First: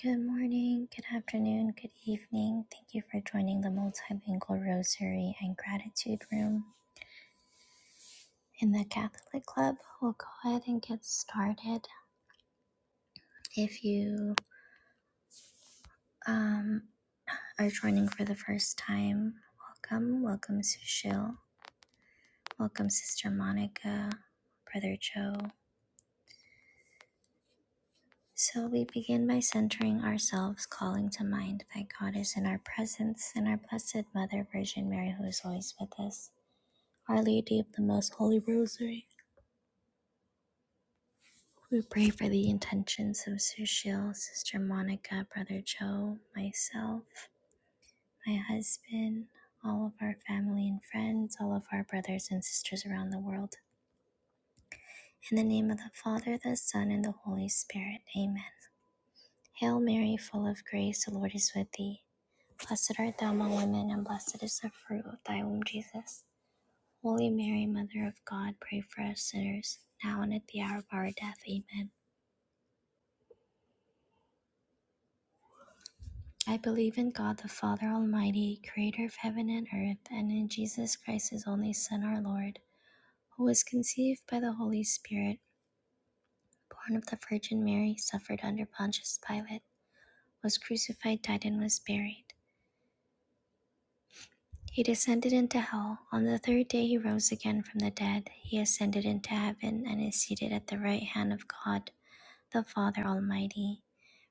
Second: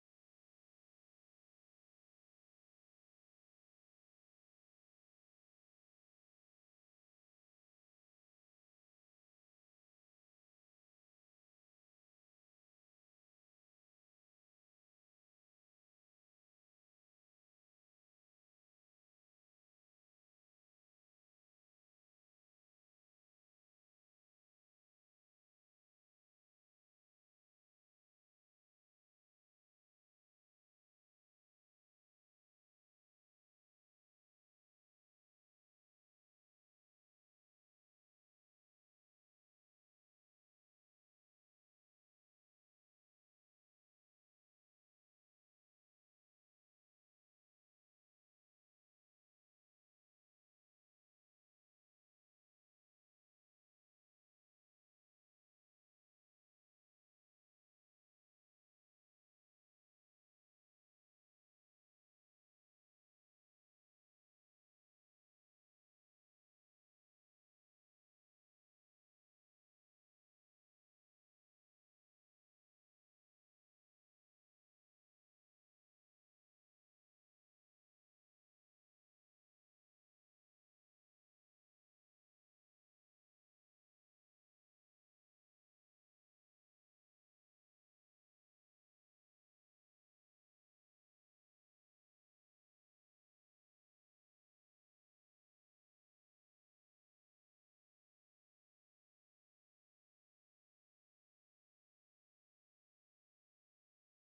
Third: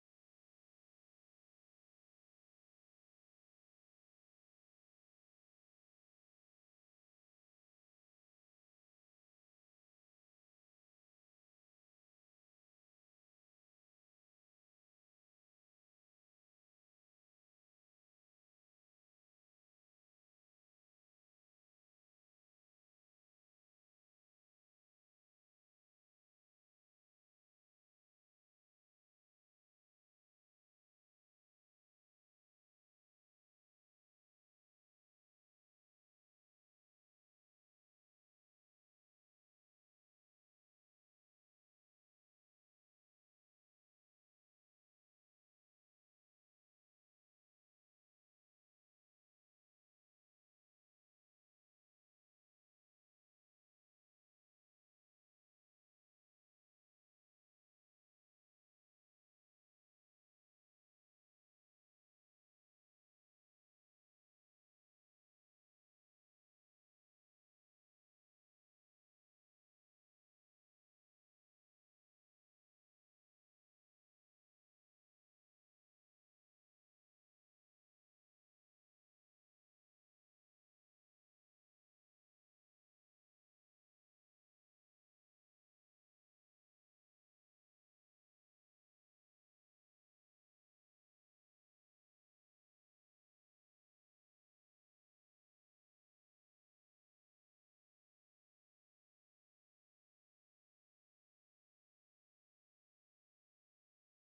Good morning, good afternoon, good evening. Thank you for joining the Multilingual Rosary and Gratitude Room in the Catholic Club. We'll go ahead and get started. If you um, are joining for the first time, welcome. Welcome, Sushil. Welcome, Sister Monica, Brother Joe. So we begin by centering ourselves, calling to mind that God is in our presence and our Blessed Mother Virgin Mary, who is always with us. Our Lady of the Most Holy Rosary, we pray for the intentions of Sushil, Sister Monica, Brother Joe, myself, my husband, all of our family and friends, all of our brothers and sisters around the world. In the name of the Father, the Son, and the Holy Spirit. Amen. Hail Mary, full of grace, the Lord is with thee. Blessed art thou among women, and blessed is the fruit of thy womb, Jesus. Holy Mary, Mother of God, pray for us sinners, now and at the hour of our death. Amen. I believe in God the Father Almighty, creator of heaven and earth, and in Jesus Christ, his only Son, our Lord, who was conceived by the Holy Spirit, born of the Virgin Mary, suffered under Pontius Pilate, was crucified, died, and was buried. He descended into hell. On the third day, he rose again from the dead. He ascended into heaven and is seated at the right hand of God the Father Almighty.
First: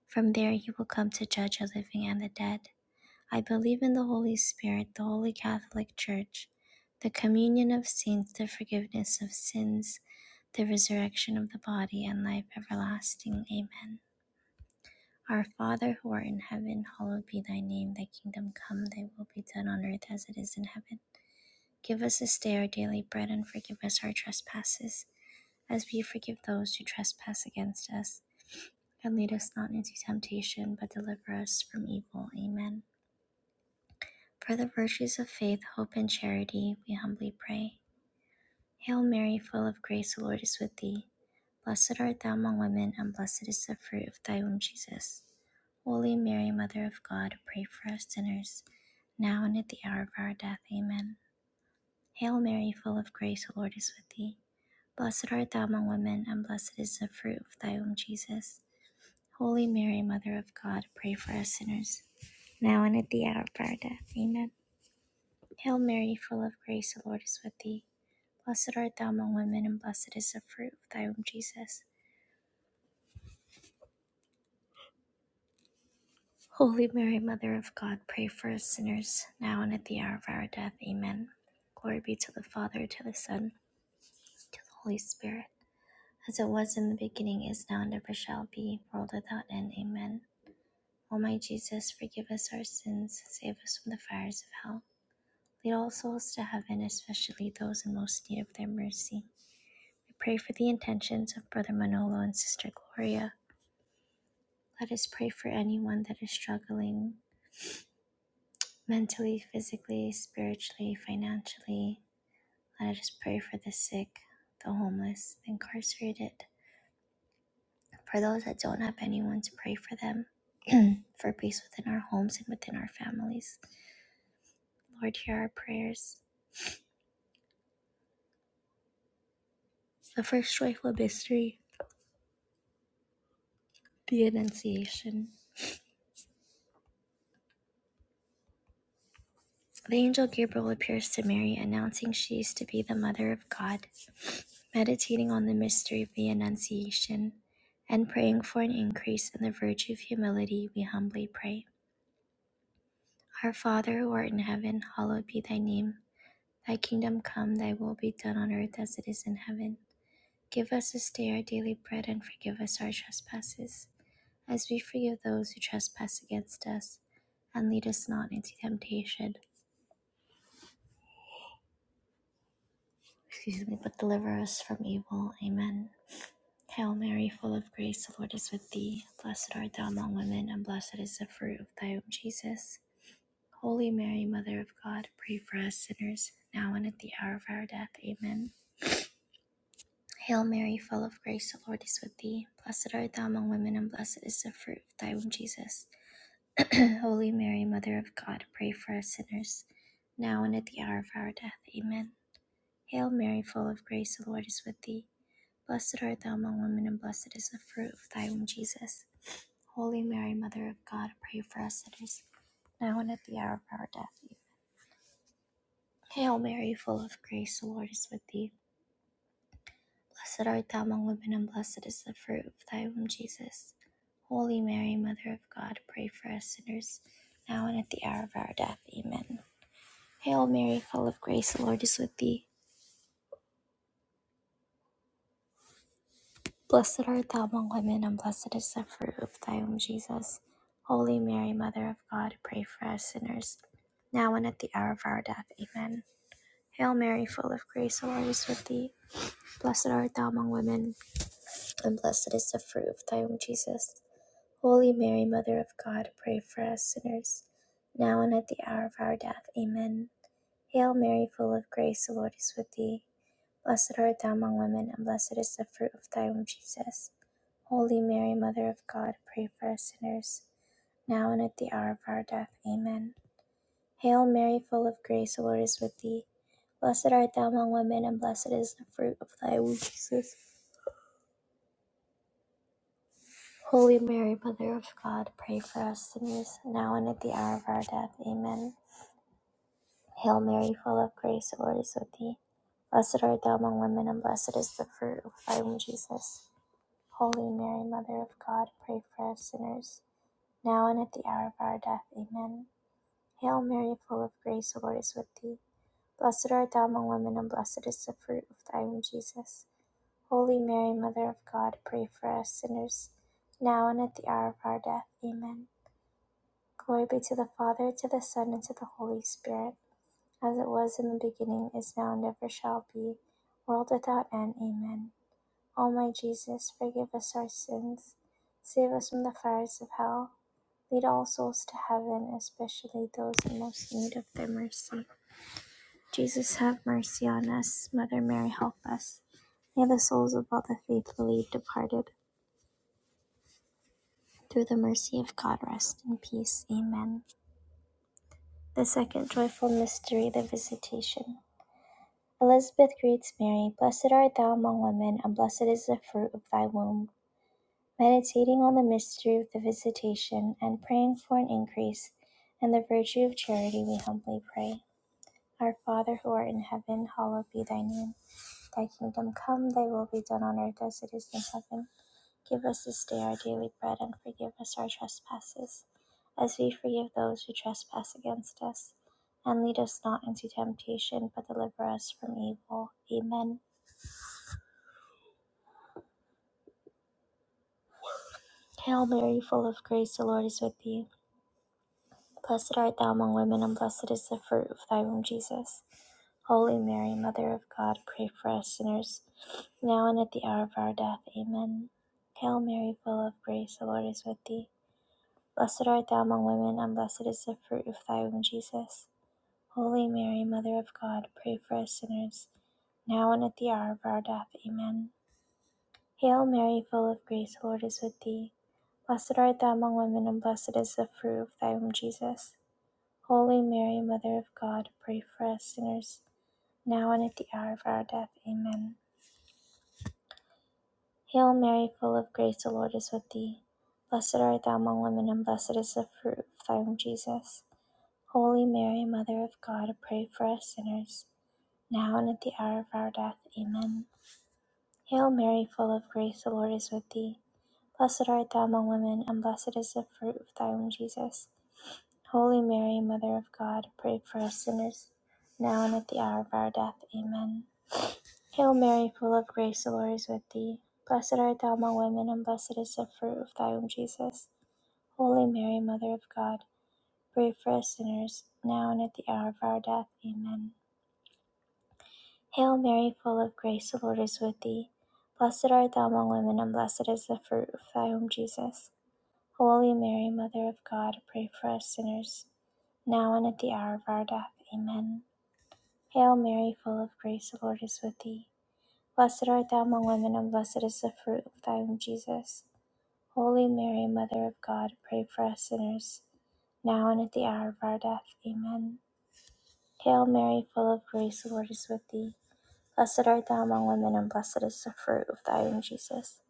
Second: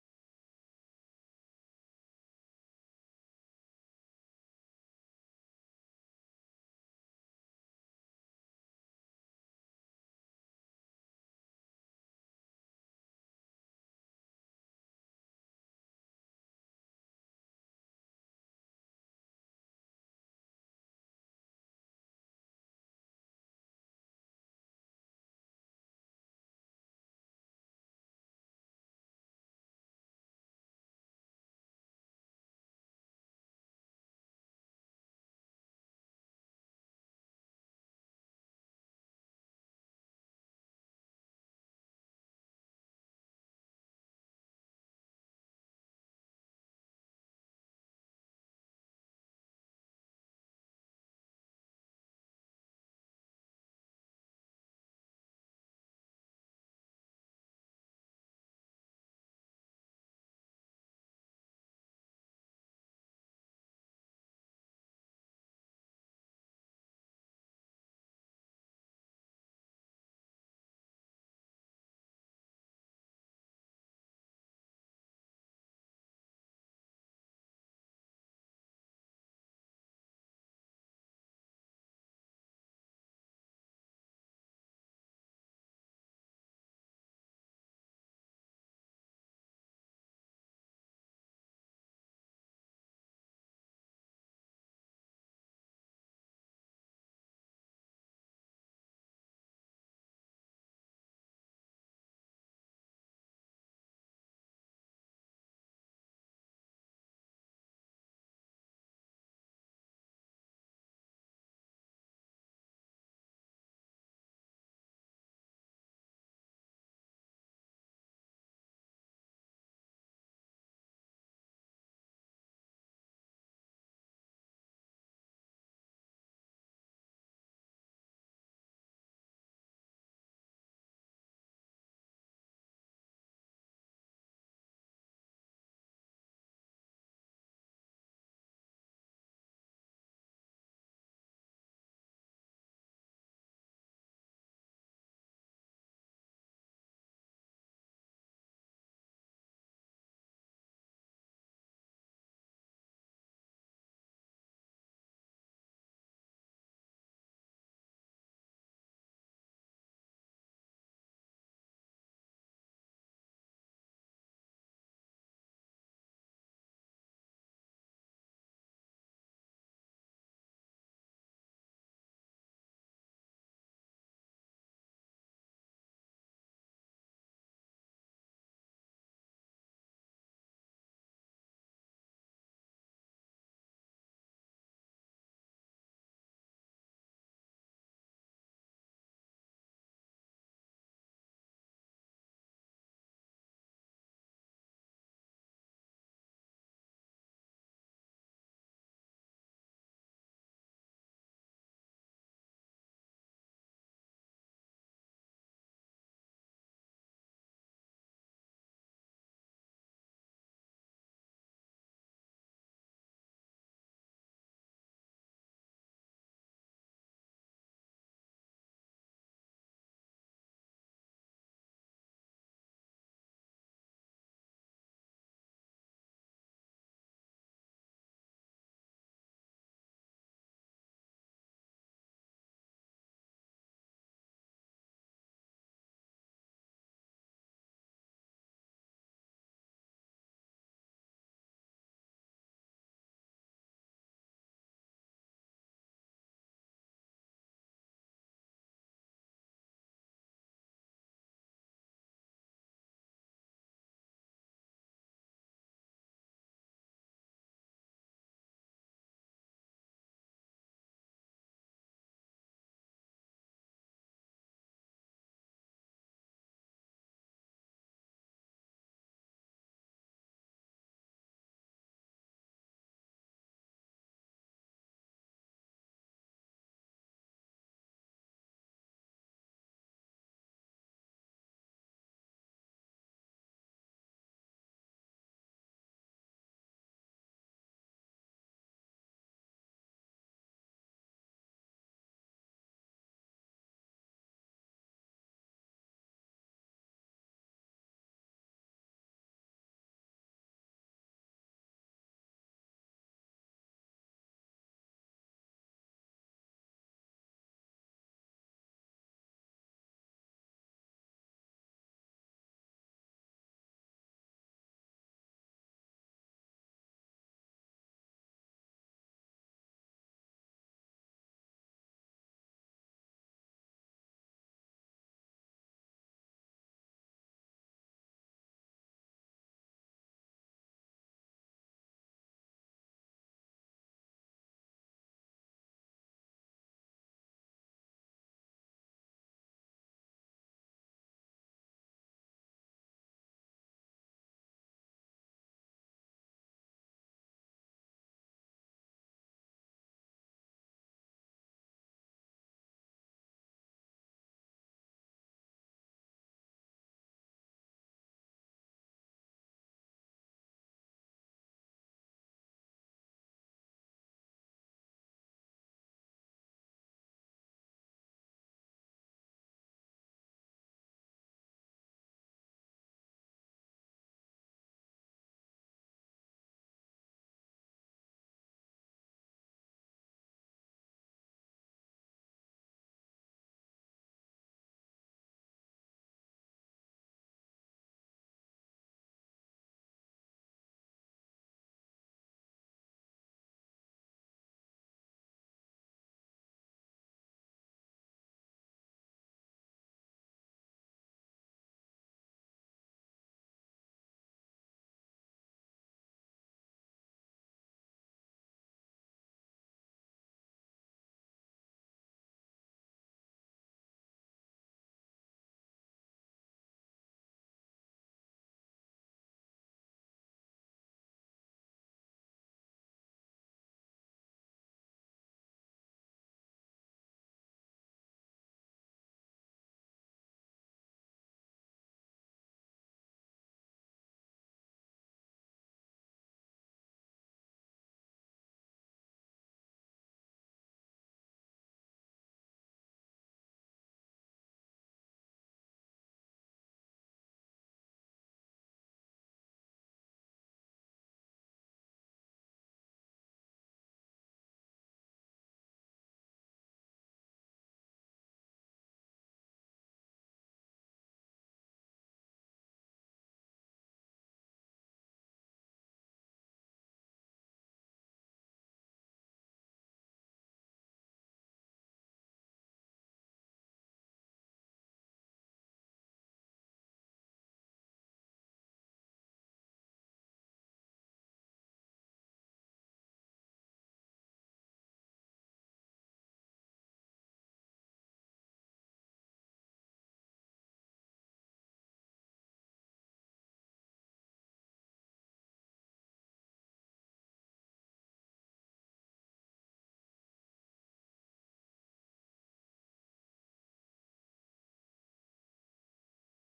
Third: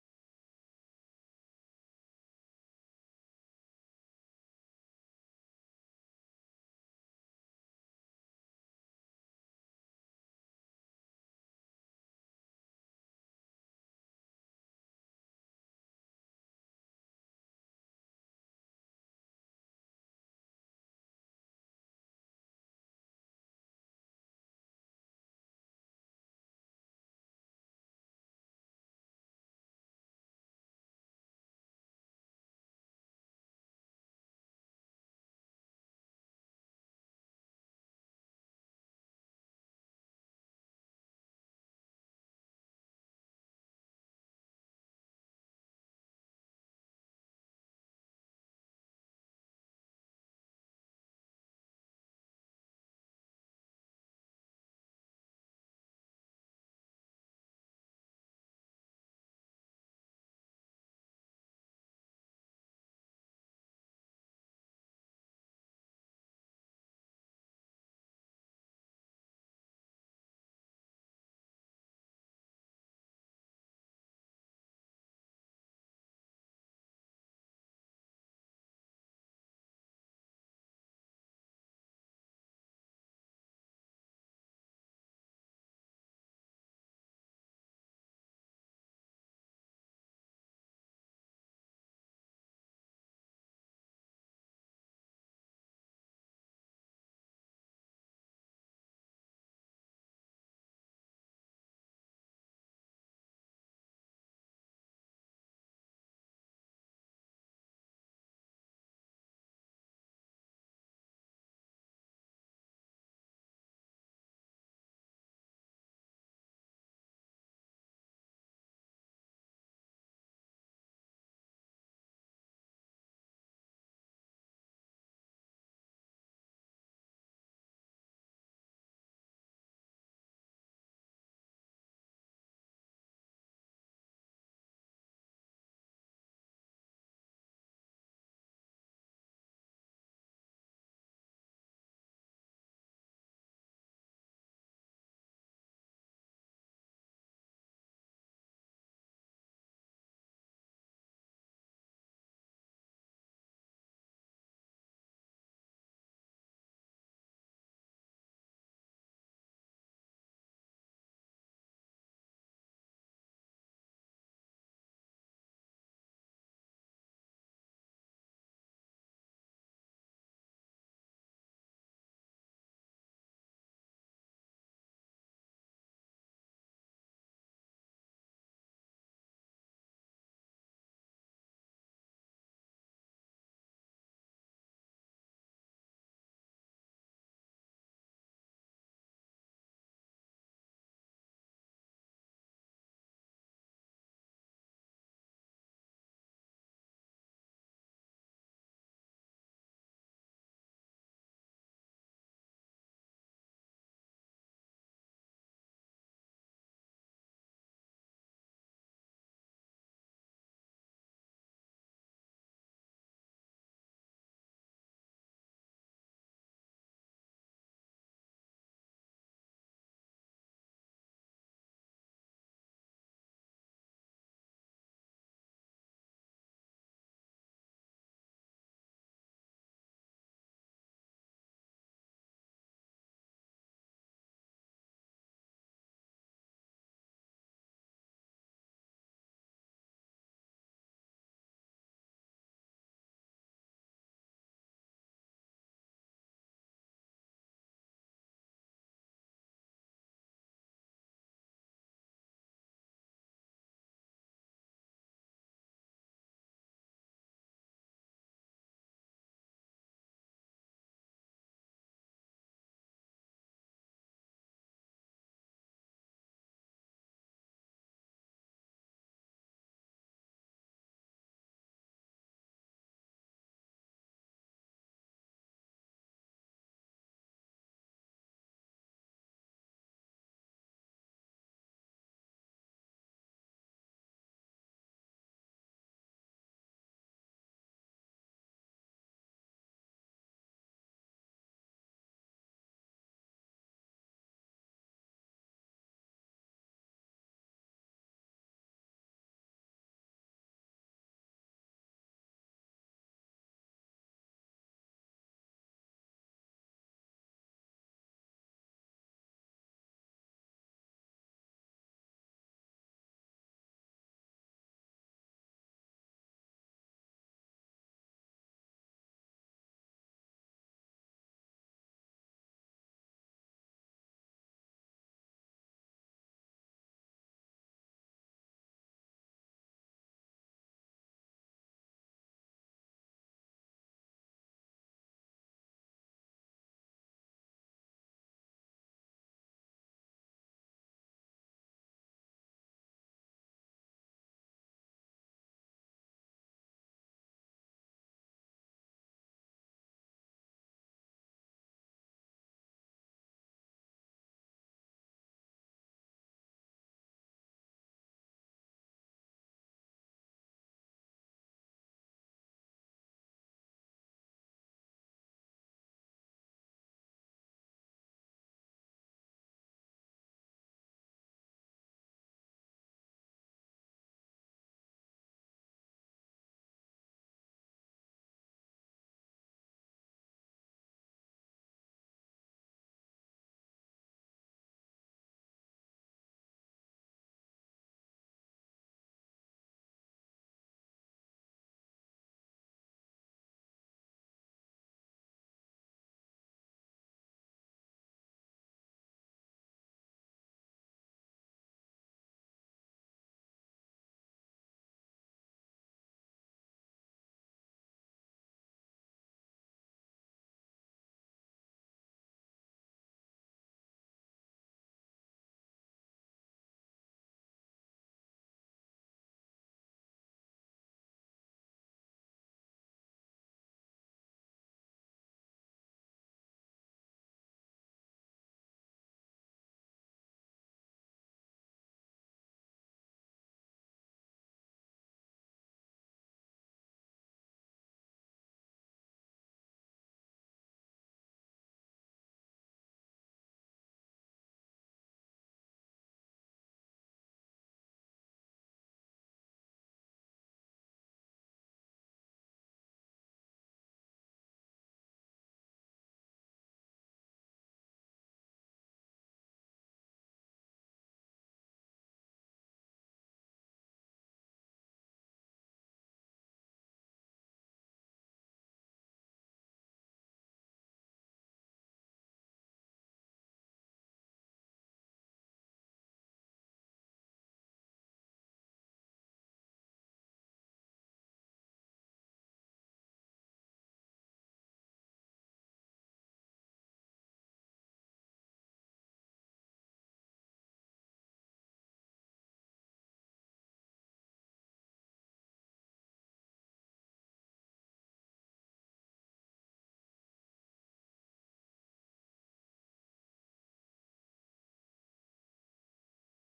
From there, he will come to judge the living and the dead. I believe in the Holy Spirit, the Holy Catholic Church, the communion of saints, the forgiveness of sins, the resurrection of the body, and life everlasting. Amen. Our Father who art in heaven, hallowed be thy name. Thy kingdom come, thy will be done on earth as it is in heaven. Give us this day our daily bread, and forgive us our trespasses, as we forgive those who trespass against us. And lead us not into temptation, but deliver us from evil. Amen. For the virtues of faith, hope, and charity, we humbly pray. Hail Mary, full of grace, the Lord is with thee. Blessed art thou among women, and blessed is the fruit of thy womb, Jesus. Holy Mary, Mother of God, pray for us sinners, now and at the hour of our death. Amen. Hail Mary, full of grace, the Lord is with thee. Blessed art thou among women, and blessed is the fruit of thy womb, Jesus. Holy Mary, Mother of God, pray for us sinners, now and at the hour of our death. Amen. Hail Mary, full of grace, the Lord is with thee. Blessed art thou among women, and blessed is the fruit of thy womb, Jesus. Holy Mary, Mother of God, pray for us sinners, now and at the hour of our death. Amen. Glory be to the Father, to the Son, to the Holy Spirit, as it was in the beginning, is now, and ever shall be, world without end. Amen. O my Jesus, forgive us our sins, save us from the fires of hell. Lead all souls to heaven, especially those in most need of thy mercy. We pray for the intentions of Brother Manolo and Sister Gloria. Let us pray for anyone that is struggling mentally, physically, spiritually, financially. Let us pray for the sick, the homeless, the incarcerated, for those that don't have anyone to pray for them, for peace within our homes and within our families. Lord, hear our prayers. The first joyful mystery, the Annunciation. The angel Gabriel appears to Mary, announcing she is to be the mother of God. meditating on the mystery of the Annunciation, and praying for an increase in the virtue of humility, we humbly pray. Our Father who art in heaven, hallowed be thy name. Thy kingdom come, thy will be done on earth as it is in heaven. Give us this day our daily bread and forgive us our trespasses, as we forgive those who trespass against us. And lead us not into temptation, excuse me, but deliver us from evil. Amen. Hail Mary, full of grace, the Lord is with thee. Blessed art thou among women, and blessed is the fruit of thy womb, Jesus. Holy Mary, Mother of God, pray for us sinners, now and at the hour of our death. Amen. Hail Mary, full of grace, the Lord is with thee. Blessed art thou among women, and blessed is the fruit of thy womb, Jesus. Holy Mary, Mother of God, pray for us sinners, now and at the hour of our death. Amen. Hail Mary, full of grace, the Lord is with thee. Blessed art thou among women, and blessed is the fruit of thy womb, Jesus. Holy Mary, Mother of God, pray for us sinners, now and at the hour of our death. Amen. Hail Mary, full of grace, the Lord is with thee. Blessed art thou among women, and blessed is the fruit of thy womb, Jesus. Holy Mary, Mother of God, pray for us sinners, now and at the hour of our death. Amen. Hail Mary, full of grace, the Lord is with thee. Blessed art thou among women, and blessed is the fruit of thy womb, Jesus. Holy Mary, Mother of God, pray for us sinners, now and at the hour of our death. Amen. Hail Mary, full of grace, the Lord is with thee. Blessed art thou among women, and blessed is the fruit of thy womb, Jesus. Holy Mary, Mother of God, pray for us sinners, now and at the hour of our death. Amen. Hail Mary, full of grace, the Lord is with thee. Blessed art thou among women, and blessed is the fruit of thy womb, Jesus. Holy Mary, Mother of God, pray for us sinners, now and at the hour of our death. Amen. Hail Mary, full of grace, the Lord is with thee. Blessed art thou among women, and blessed is the fruit of thy womb, Jesus. Holy Mary, Mother of God, pray for us sinners, now and at the hour of our death. Amen. Hail Mary, full of grace, the Lord is with thee. Blessed art thou among women, and blessed is the fruit of thy womb, Jesus. Holy Mary, Mother of God, pray for us sinners, now and at the hour of our death. Amen. Hail Mary, full of grace, the Lord is with thee. Blessed art thou among women, and blessed is the fruit of thy womb, Jesus. Holy Mary, Mother of God, pray for us sinners, now and at the hour of our death. Amen. Glory be to the Father, to the Son, and to the Holy Spirit, as it was in the beginning, is now, and ever shall be, world without end. Amen. O my Jesus, forgive us our sins, save us from the fires of hell, lead all souls to heaven, especially those in most need of thy mercy. Jesus have mercy on us. Mother Mary, help us. May the souls of all the faithfully departed, through the mercy of God, rest in peace. Amen. The second joyful mystery, the Visitation. Elizabeth greets Mary, Blessed art thou among women, and blessed is the fruit of thy womb. Meditating on the mystery of the Visitation and praying for an increase in the virtue of charity, we humbly pray. Our Father who art in heaven, hallowed be thy name. Thy kingdom come, thy will be done on earth as it is in heaven. Give us this day our daily bread and forgive us our trespasses, as we forgive those who trespass against us. And lead us not into temptation, but deliver us from evil. Amen. Hail Mary, full of grace, the Lord is with thee. Blessed art thou among women, and blessed is the fruit of thy womb, Jesus. Holy Mary, Mother of God, pray for us sinners, now and at the hour of our death. Amen. Hail Mary, full of grace, the Lord is with thee. Blessed art thou among women, and blessed is the fruit of thy womb, Jesus. Holy Mary, Mother of God, pray for us sinners, now and at the hour of our death. Amen. Hail Mary, full of grace, the Lord is with thee. Blessed art thou among women, and blessed is the fruit of thy womb, Jesus. Holy Mary, Mother of God, pray for us sinners, now and at the hour of our death. Amen. Hail Mary, full of grace, the Lord is with thee. Blessed art thou among women, and blessed is the fruit of thy womb, Jesus. Holy Mary, Mother of God, pray for us sinners, now and at the hour of our death. Amen. Hail Mary, full of grace, the Lord is with thee. Blessed art thou among women, and blessed is the fruit of thy womb, Jesus. Holy Mary, Mother of God, pray for us sinners, now and at the hour of our death. Amen. Hail Mary, full of grace, the Lord is with thee. Blessed art thou among women, and blessed is the fruit of thy womb, Jesus. Holy Mary, Mother of God, pray for us sinners, now and at the hour of our death. Amen. Hail Mary, full of grace, the Lord is with thee. Blessed art thou among women, and blessed is the fruit of thy womb, Jesus. Holy Mary, Mother of God, pray for us sinners, now and at the hour of our death. Amen. Hail Mary, full of grace, the Lord is with thee. Blessed art thou among women, and blessed is the fruit of thy womb, Jesus. Holy Mary, Mother of God, pray for us sinners, now and at the hour of our death. Amen. Hail Mary, full of grace, the Lord is with thee. Blessed art thou among women, and blessed is the fruit of thy womb, Jesus.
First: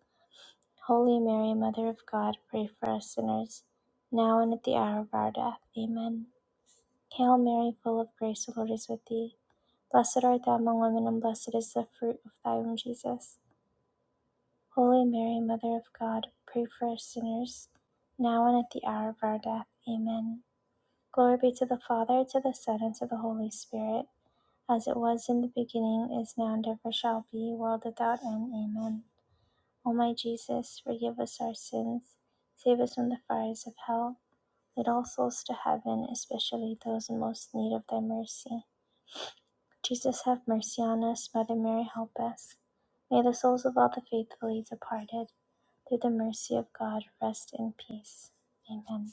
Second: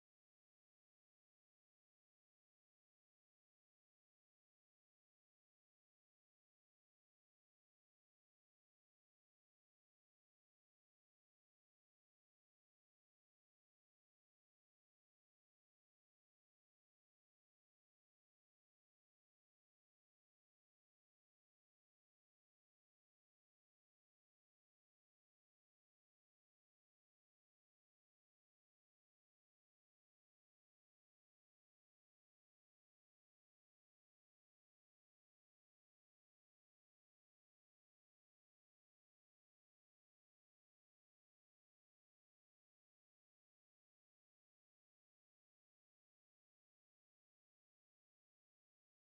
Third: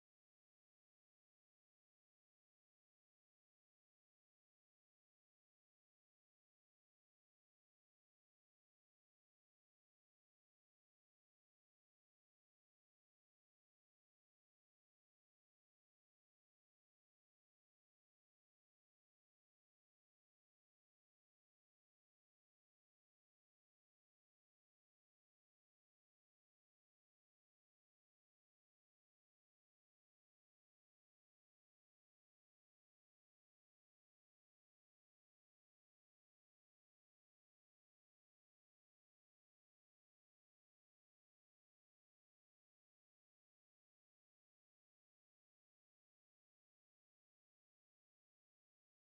Holy Mary, Mother of God, pray for us sinners, now and at the hour of our death. Amen. Hail Mary, full of grace, the Lord is with thee. Blessed art thou among women, and blessed is the fruit of thy womb, Jesus. Holy Mary, Mother of God, pray for us sinners, now and at the hour of our death. Amen. Glory be to the Father, to the Son, and to the Holy Spirit, as it was in the beginning, is now, and ever shall be, world without end. Amen. O my Jesus, forgive us our sins, save us from the fires of hell, lead all souls to heaven, especially those in most need of thy mercy. Jesus, have mercy on us. Mother Mary, help us. May the souls of all the faithfully departed, through the mercy of God, rest in peace. Amen.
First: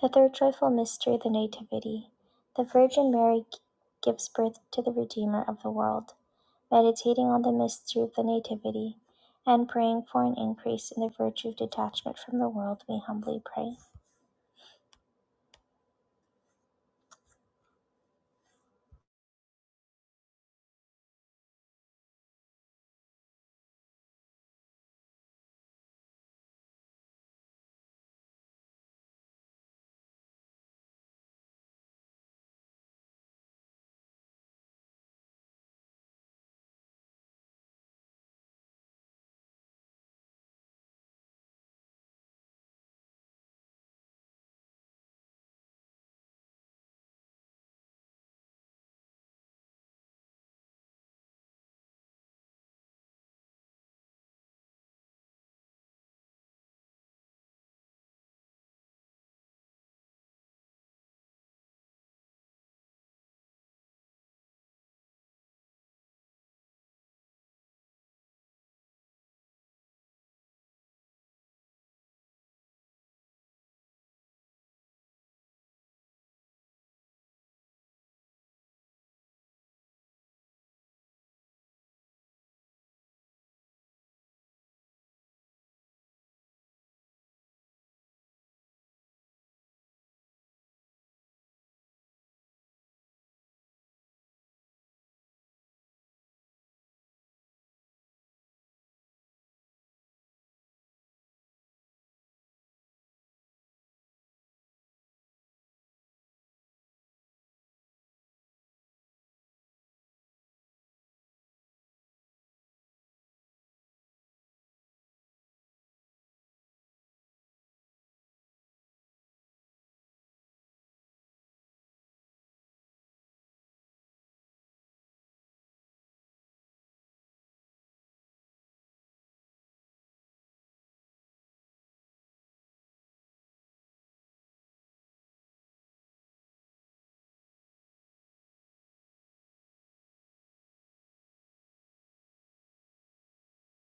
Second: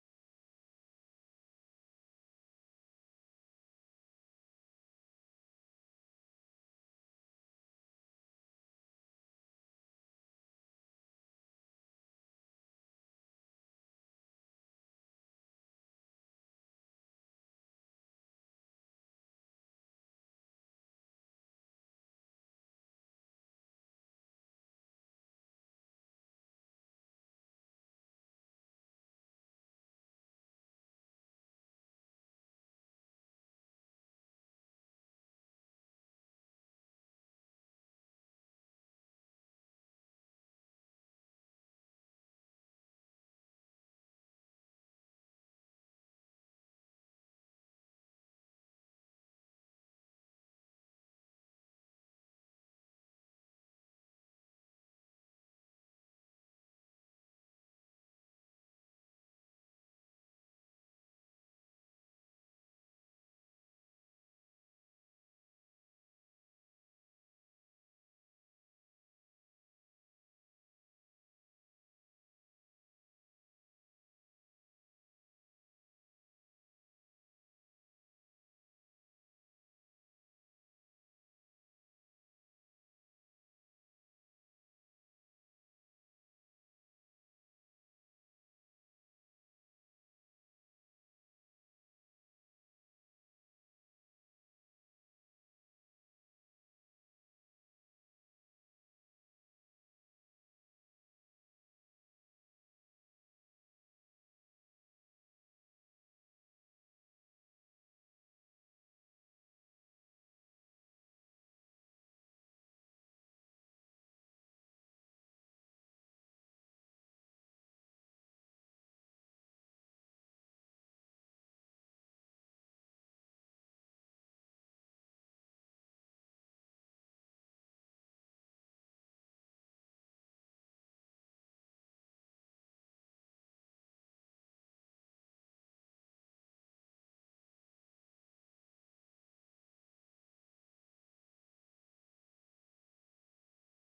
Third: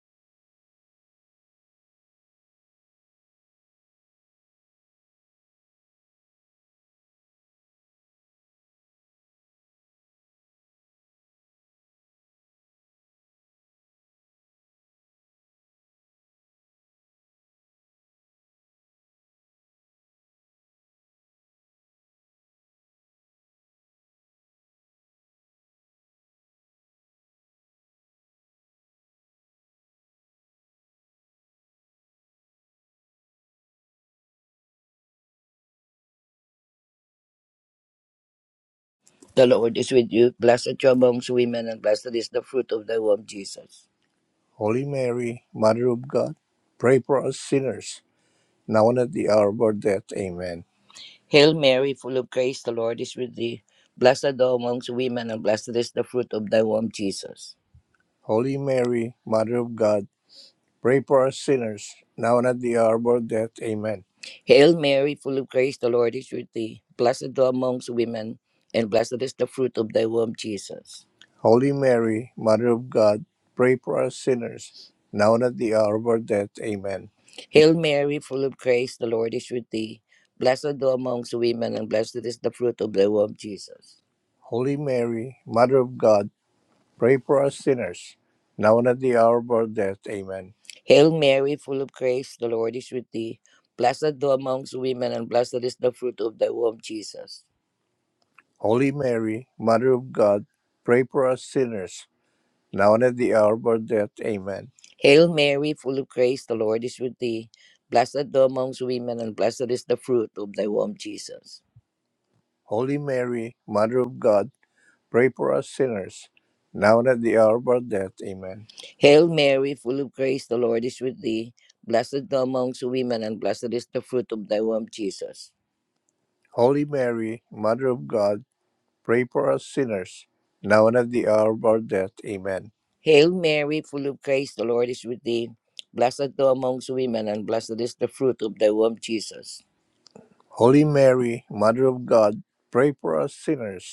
The third joyful mystery, the Nativity. The Virgin Mary gives birth to the Redeemer of the world. meditating on the mystery of the Nativity, and praying for an increase in the virtue of detachment from the world, we humbly pray. The Lord is with you. Blessed you amongst women, and blessed is the fruit of thy womb, Jesus. Holy Mary, Mother of God, pray for us sinners, now and at the hour of our death. Amen. Hail Mary, full of grace, the Lord is with thee. Blessed thou amongst women, and blessed is the fruit of thy womb, Jesus. Holy Mary, Mother of God, Pray for us sinners, now and at the hour of our death. Amen. Hail Mary, full of grace, the Lord is with thee. Blessed thou amongst women, and blessed is the fruit of thy womb, Jesus. Holy Mary, Mother of God, pray for us sinners, now and at the hour of our death. Amen. Hail Mary, full of grace, the Lord is with thee. Blessed thou amongst women, and blessed is the fruit of thy womb, Jesus. Holy Mary, Mother of God, Pray for us sinners, now and at the hour of our death. Amen. Hail Mary, full of grace, the Lord is with thee. Blessed thou amongst women, and blessed is the fruit of thy womb, Jesus. Holy Mary, Mother of God, pray for us sinners, now and at the hour of our death. Amen. Hail Mary, full of grace, the Lord is with thee. Blessed thou amongst women, and blessed is the fruit of thy womb, Jesus. Holy Mary, Mother of God, Pray for us sinners, now and at the hour of our death. Amen. Hail Mary, full of grace, the Lord is with thee. Blessed thou amongst women, and blessed is the fruit of thy womb, Jesus. Holy Mary, Mother of God, pray for us sinners, now and at the hour of our death. Amen. Hail Mary, full of grace, the Lord is with thee. Blessed thou amongst women, and blessed is the fruit of thy womb, Jesus. Holy Mary, Mother of God, pray for us sinners,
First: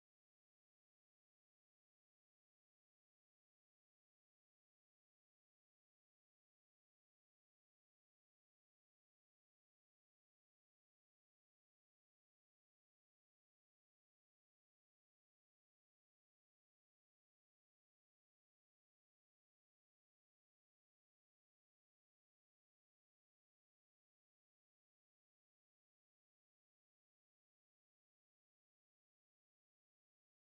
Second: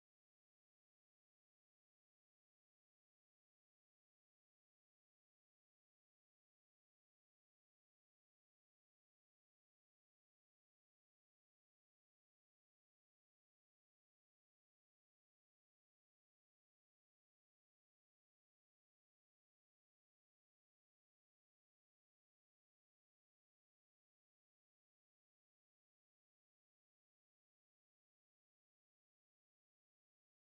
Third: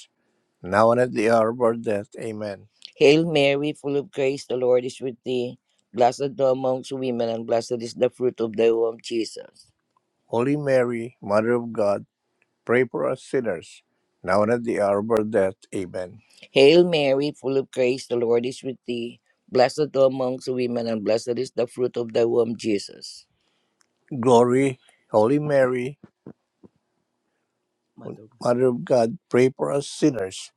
now and at the hour of our death. Amen. Hail Mary, full of grace, the Lord is with thee. Blessed thou amongst women, and blessed is the fruit of thy womb, Jesus. Holy Mary, Mother of God, pray for us sinners, now and at the hour of our death. Amen. Hail Mary, full of grace, the Lord is with thee. Blessed thou amongst women, and blessed is the fruit of thy womb, Jesus. Glory, Holy Mary, Mother of God. Mother of God, pray for us sinners,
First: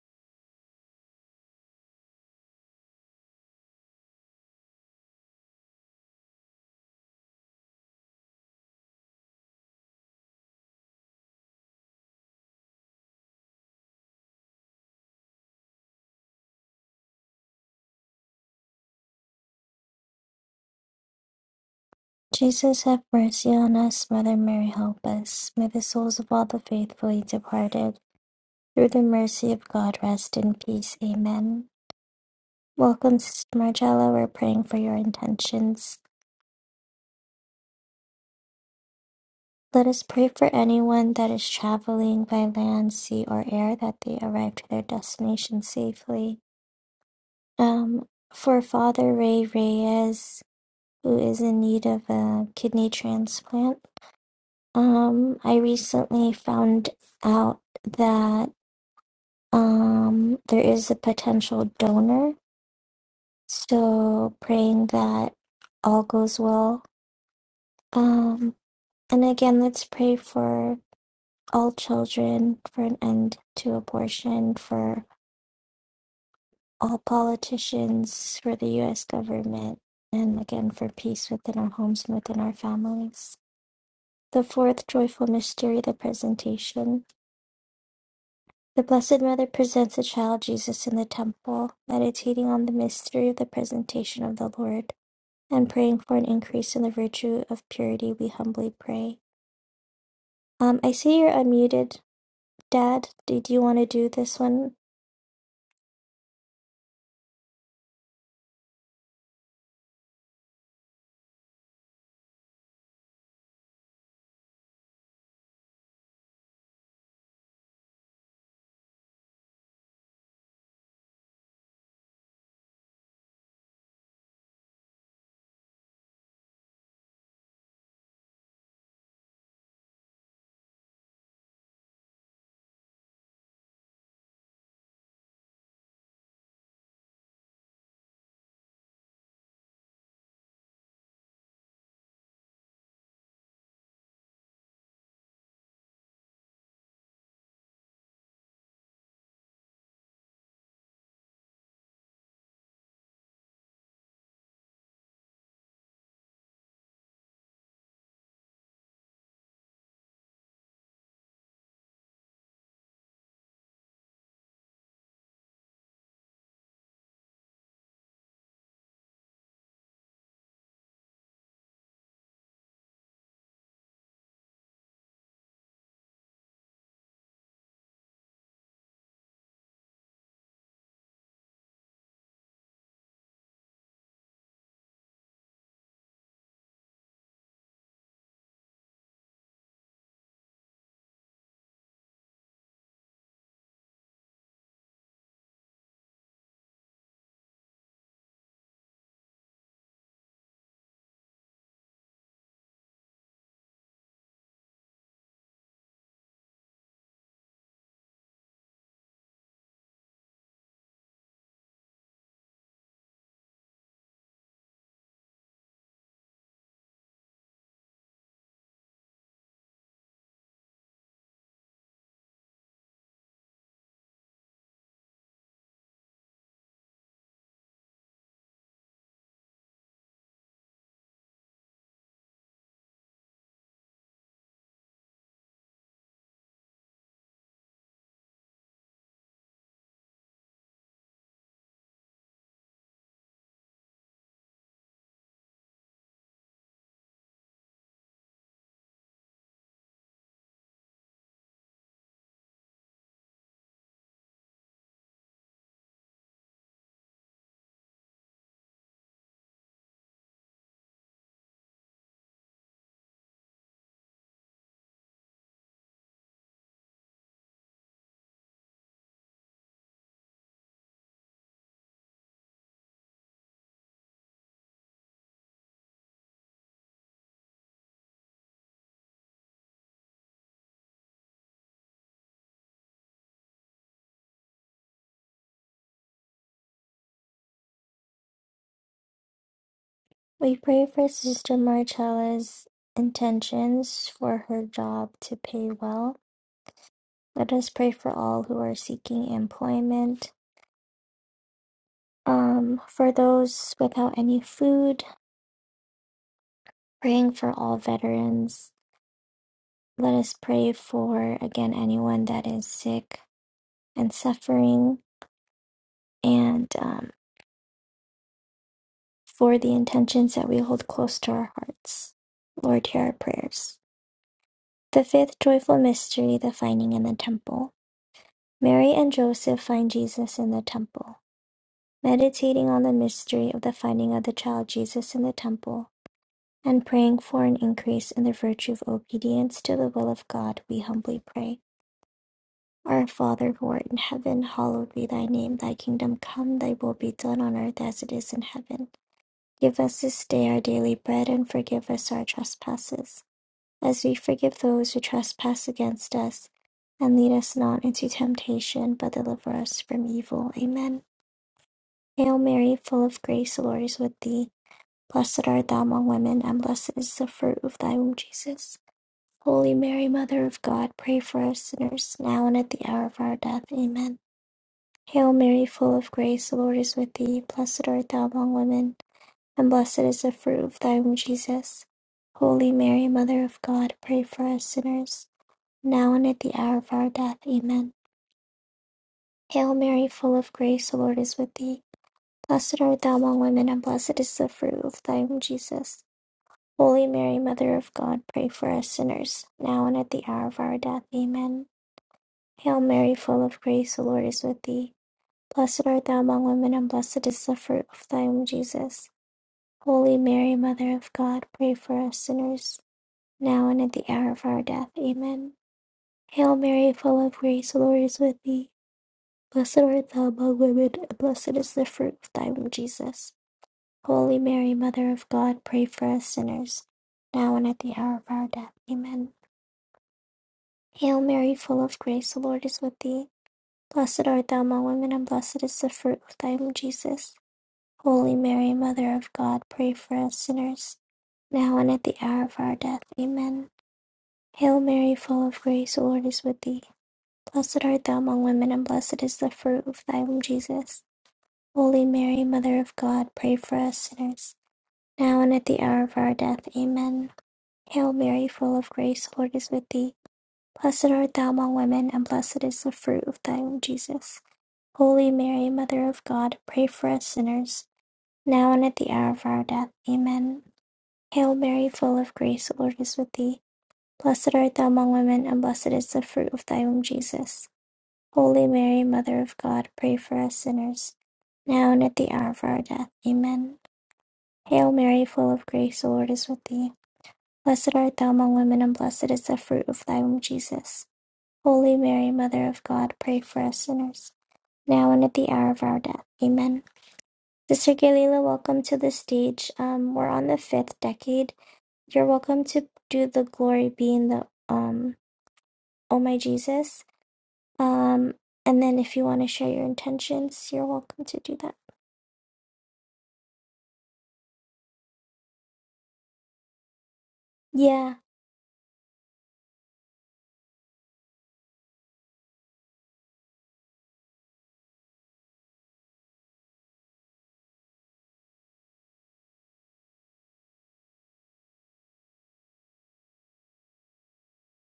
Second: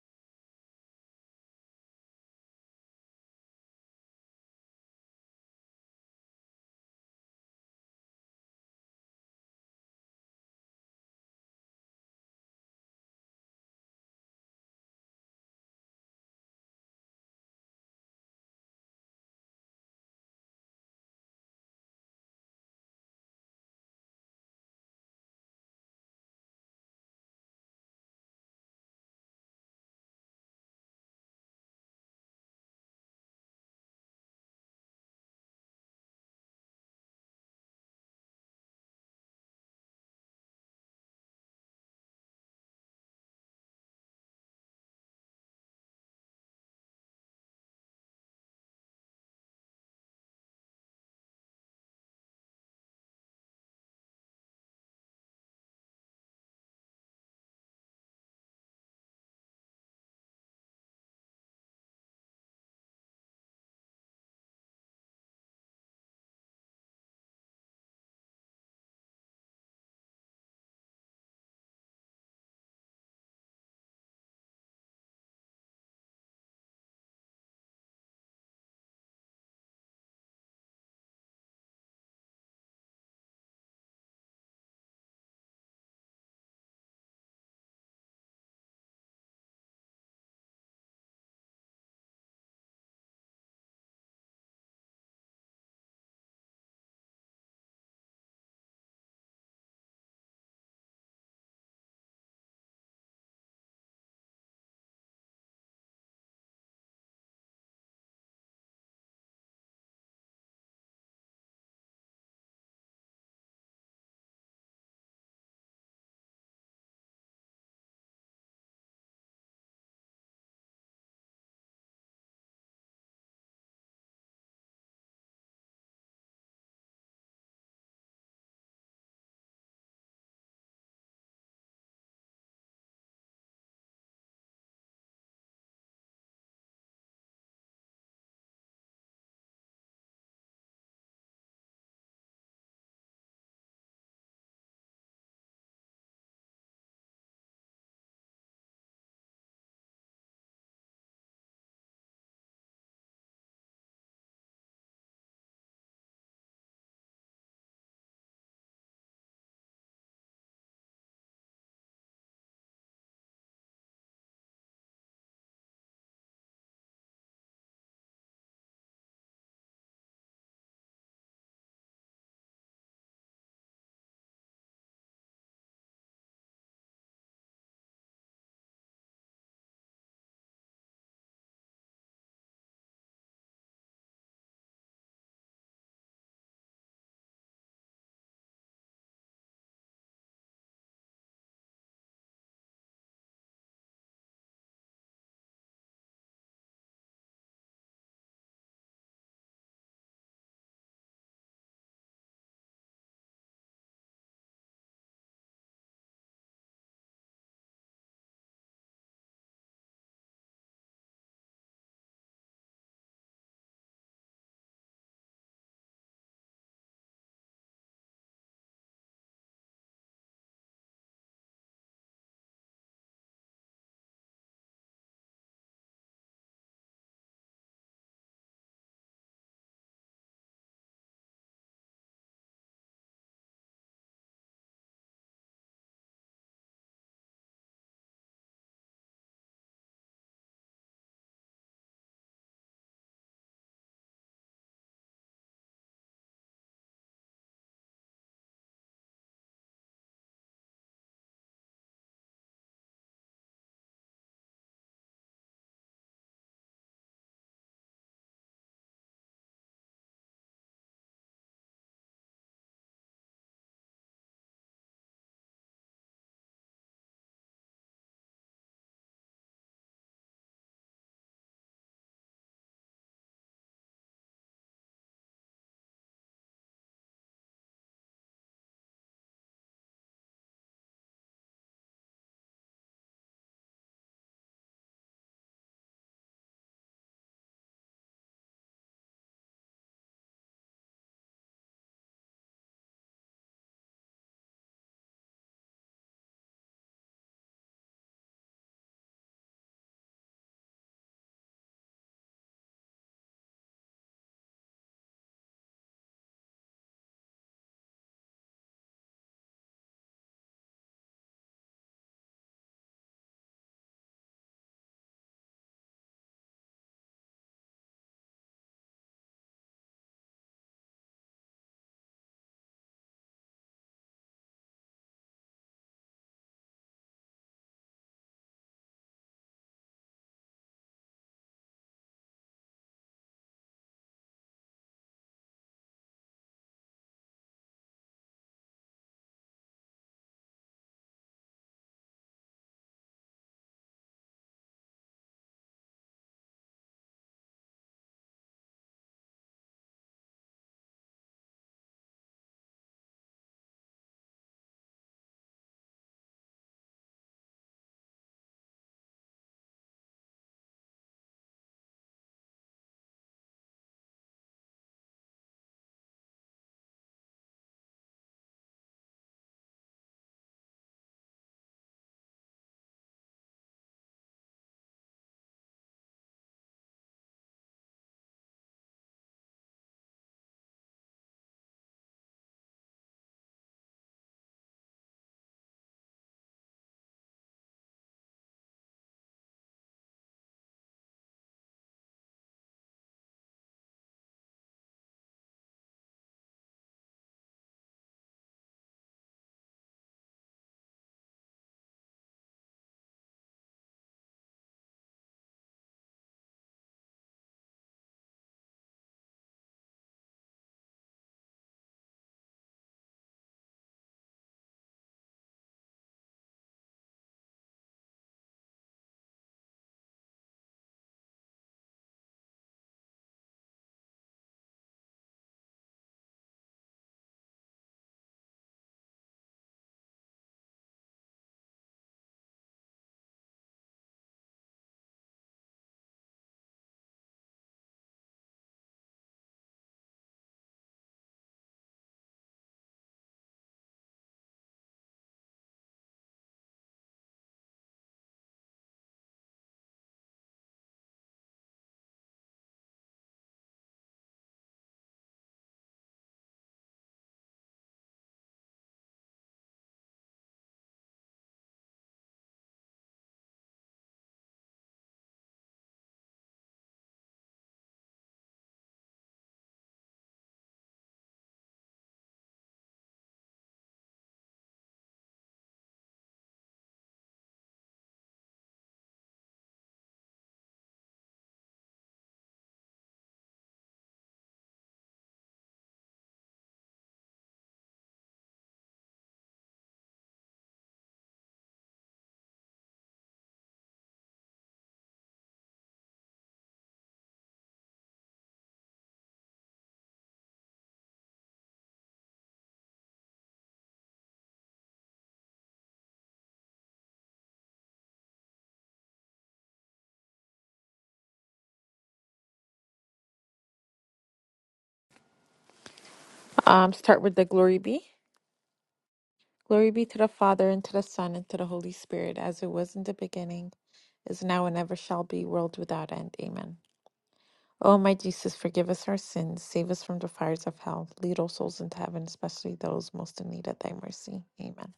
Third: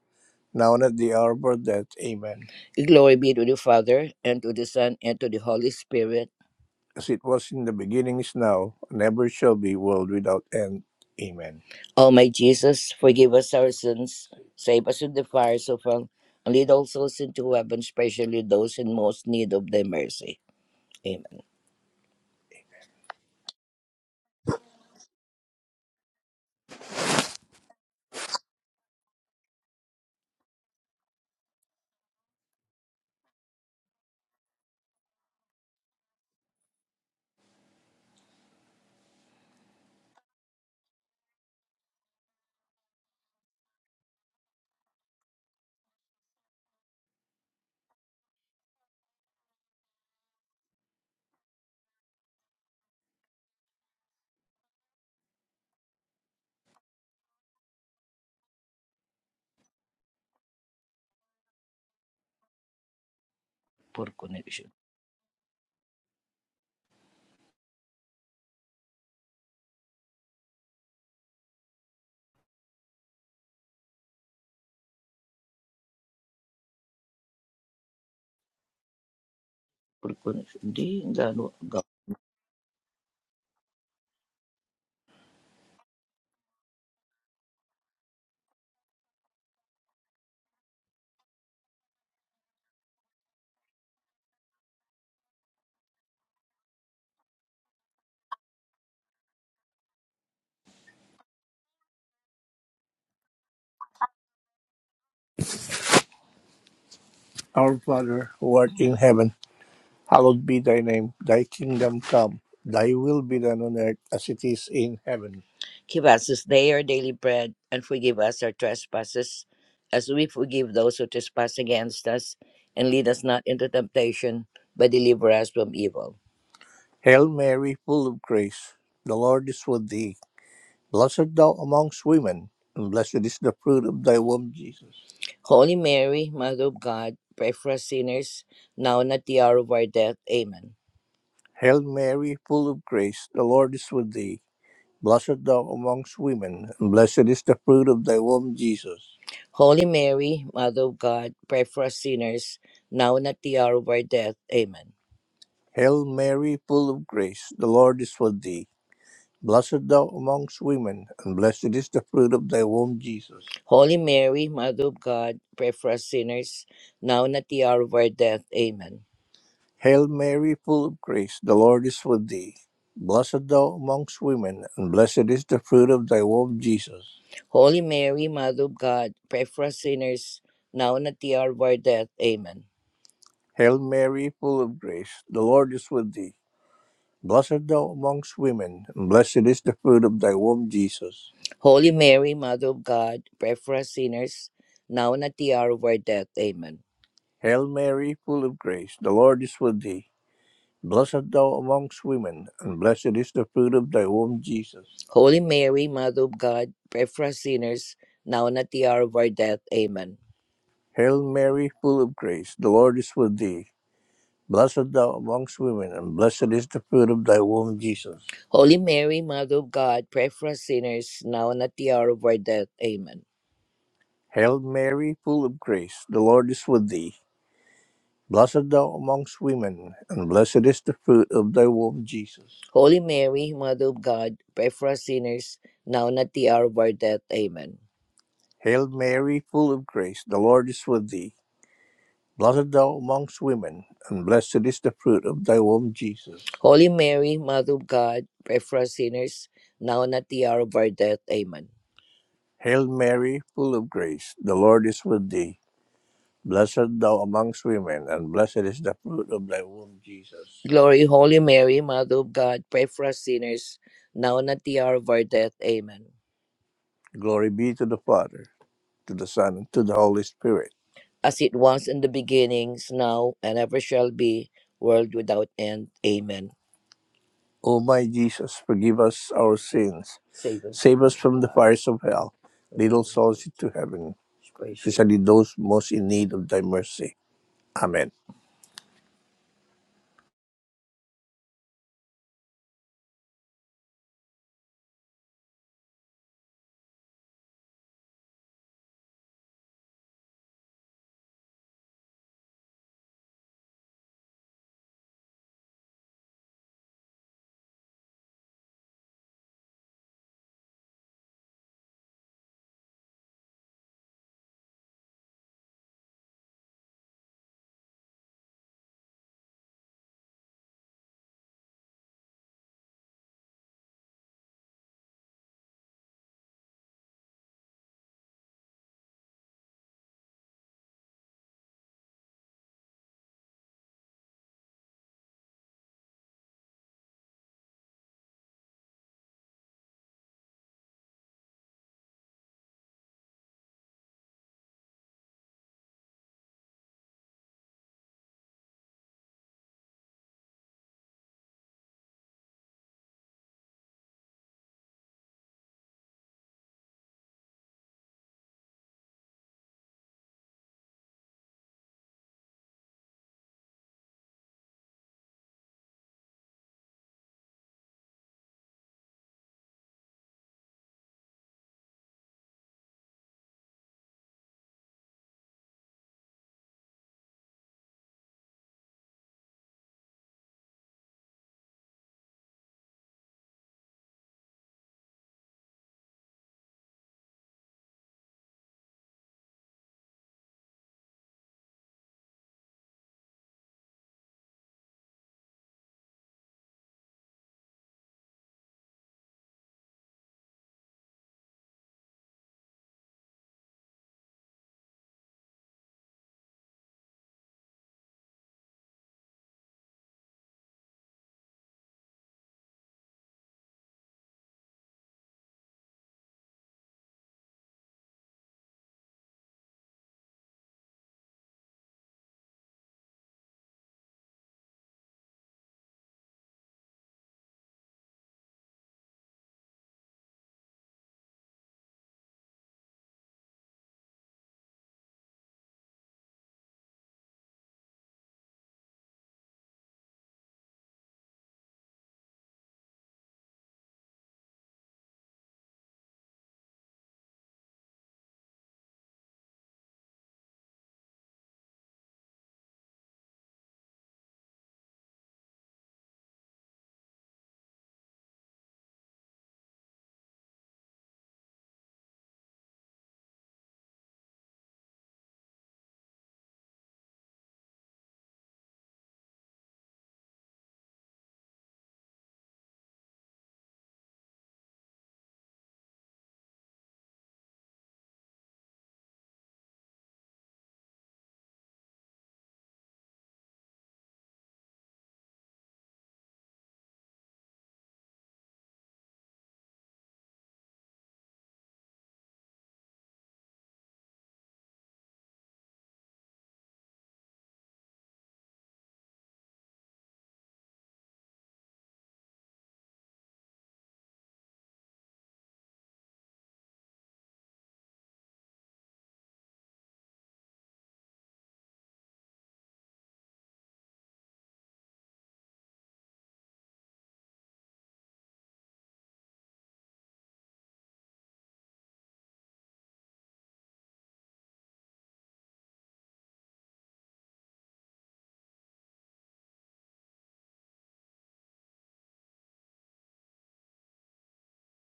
now and at the hour of our death. Amen. Glory be to the Father, and to the Son, and to the Holy Spirit. As it was in the beginning, is now, and ever shall be, world without end. Amen. O my Jesus, forgive us our sins, save us from the fires of hell, and lead all souls into heaven, especially those in most need of thy mercy. Amen. Jesus, have mercy on us. Mother Mary, help us. May the souls of all the faithfully departed, through the mercy of God, rest in peace. Amen. Welcome, Sister Marcella. We're praying for your intentions. Let us pray for anyone that is traveling by land, sea, or air that they arrive to their destination safely. Um, for Father Ray Reyes, who is in need of a kidney transplant. Um, I recently found out that um, there is a potential donor, Poor so connection. praying that all goes well. Um, and again, let's pray for all children, for an end to abortion, for all politicians, for the U.S. government, Poor and connection. again, for Di, peace gano, within our gano. homes and within our families. The fourth joyful mystery, the Presentation. The Blessed Mother presents the child Jesus in the temple, meditating on the mystery of the presentation of the Lord and praying for an increase in the virtue of purity, we humbly pray. Um, I see you're unmuted, Dad. Did you want to do this one? Our Father, who art in heaven, Hallowed be thy name, thy kingdom come, thy will be done on earth as it is in heaven. Give us this day our daily bread, and forgive us our trespasses, as we forgive those who trespass against us. And lead us not into temptation, but deliver us from evil. Hail Mary, full of grace, the Lord is with thee. Blessed art thou amongst women, and blessed is the fruit of thy womb, Jesus. Holy Mary, Mother of God, pray for us sinners, now and at the hour of our death. Amen. Hail Mary, full of grace, the Lord is with thee. Blessed thou amongst women, and blessed is the fruit of thy womb, Jesus. Holy Mary, Mother of God, pray for us sinners, now and at the hour of our death. Amen. Hail Mary, full of grace, the Lord is with thee. Blessed thou amongst women, and blessed is the fruit of thy womb, Jesus. Holy Mary, Mother of God, pray for us sinners, now and at the hour of our death. Amen. Hail Mary, full of grace, the Lord is with thee. Blessed thou amongst women, and blessed is the fruit of thy womb, Jesus. Holy Mary, Mother of God, pray for us sinners, now and at the hour of our death. Amen. Hail Mary, full of grace, the Lord is with thee. Blessed thou amongst women, and blessed is the fruit of thy womb, Jesus. Holy Mary, Mother of God, pray for us sinners, now and at the hour of our death. Amen. Hail Mary, full of grace, the Lord is with thee. Blessed art thou amongst women, and blessed is the fruit of thy womb, Jesus. Holy Mary, Mother of God, pray for us sinners, now and at the hour of our death. Amen. Hail Mary, full of grace, the Lord is with thee. Blessed art thou amongst women, and blessed is the fruit of thy womb, Jesus. Holy Mary, Mother of God, pray for us sinners, now and at the hour of our death. Amen. Hail Mary, full of grace, the Lord is with thee. Blessed thou amongst women, and blessed is the fruit of thy womb, Jesus. Holy Mary, Mother of God, pray for us sinners, now and at the hour of our death. Amen. Hail Mary, full of grace, the Lord is with thee. Blessed thou amongst women, and blessed is the fruit of thy womb, Jesus. Holy Mary, Mother of God, pray for us sinners, now and at the hour of our death. Amen. Hail Mary, full of grace, the Lord is with thee. Blessed thou amongst women, and blessed is the fruit of thy womb, Jesus. Glory, Holy Mary, Mother of God, pray for us sinners, now and at the hour of our death. Amen. Glory be to the Father, to the Son, and to the Holy Spirit. As it was in the beginnings, now, and ever shall be, world without end. Amen. O my Jesus, forgive us our sins. Save us Save from us from the fires of hell. Lead all the souls to heaven, especially those most in need of thy mercy. Amen. We pray for Sister Marcella's intentions for her job to pay well. Let us pray for all who are seeking employment um, for those without any food, Praying for all veterans. Let us pray for, again, anyone that is sick and suffering, and um, for the intentions that we hold close to our hearts. Lord, hear our prayers. The fifth joyful mystery, the finding in the temple. Mary and Joseph find Jesus in the temple. Meditating on the mystery of the finding of the child Jesus in the temple, and praying for an increase in the virtue of obedience to the will of God, we humbly pray. Our Father who art in heaven, hallowed be thy name. Thy kingdom come, thy will be done on earth as it is in heaven. Give us this day our daily bread and forgive us our trespasses, as we forgive those who trespass against us. And lead us not into temptation, but deliver us from evil. Amen. Hail Mary, full of grace, the Lord is with thee. Blessed art thou among women, and blessed is the fruit of thy womb, Jesus. Holy Mary, Mother of God, pray for us sinners, now and at the hour of our death. Amen. Hail Mary, full of grace, the Lord is with thee. Blessed art thou among women, and blessed is the fruit of thy womb, Jesus. Holy Mary, Mother of God, pray for us sinners, now and at the hour of our death. Amen. Hail Mary, full of grace, the Lord is with thee. Blessed art thou among women, and blessed is the fruit of thy womb, Jesus. Holy Mary, Mother of God, pray for us sinners, now and at the hour of our death. Amen. Hail Mary, full of grace, the Lord is with thee. Blessed art thou among women, and blessed is the fruit of thy womb, Jesus. Holy Mary, Mother of God, pray for us sinners, now and at the hour of our death. Amen. Hail Mary, full of grace, the Lord is with thee. Blessed art thou among women, and blessed is the fruit of thy womb, Jesus. Holy Mary, Mother of God, pray for us sinners, now and at the hour of our death. Amen. Hail Mary, full of grace, the Lord is with thee. Blessed art thou among women, and blessed is the fruit of thy womb, Jesus. Holy Mary, Mother of God, pray for us sinners, now and at the hour of our death. Amen. Hail Mary, full of grace, the Lord is with thee. Blessed art thou among women, and blessed is the fruit of thy womb, Jesus. Holy Mary, Mother of God, pray for us sinners, now and at the hour of our death. Amen. Hail Mary, full of grace, the Lord is with thee. Blessed art thou among women, and blessed is the fruit of thy womb, Jesus. Holy Mary, Mother of God, pray for us sinners, now and at the hour of our death. Amen. Hail Mary, full of grace, the Lord is with thee. Blessed art thou among women, and blessed is the fruit of thy womb, Jesus. Holy Mary, Mother of God, pray for us sinners, now and at the hour of our death. Amen. Hail Mary, full of grace, the Lord is with thee. Blessed art thou among women, and blessed is the fruit of thy womb, Jesus. Holy Mary, Mother of God, pray for us sinners, now and at the hour of our death. Amen. Sister Galila, welcome to the stage. Um, we're on the fifth decade you're welcome to do the glory be in the um oh my jesus um and then if you want to share your intentions you're welcome to do that Um, start with the glory be. yeah Glory be to the Father, and to the Son, and to the Holy Spirit, as it was in the beginning, is now, and ever shall be, world without end. Amen. O my Jesus, forgive us our sins, save us from the fires of hell, lead all souls into heaven, especially those most in need of thy mercy. Amen.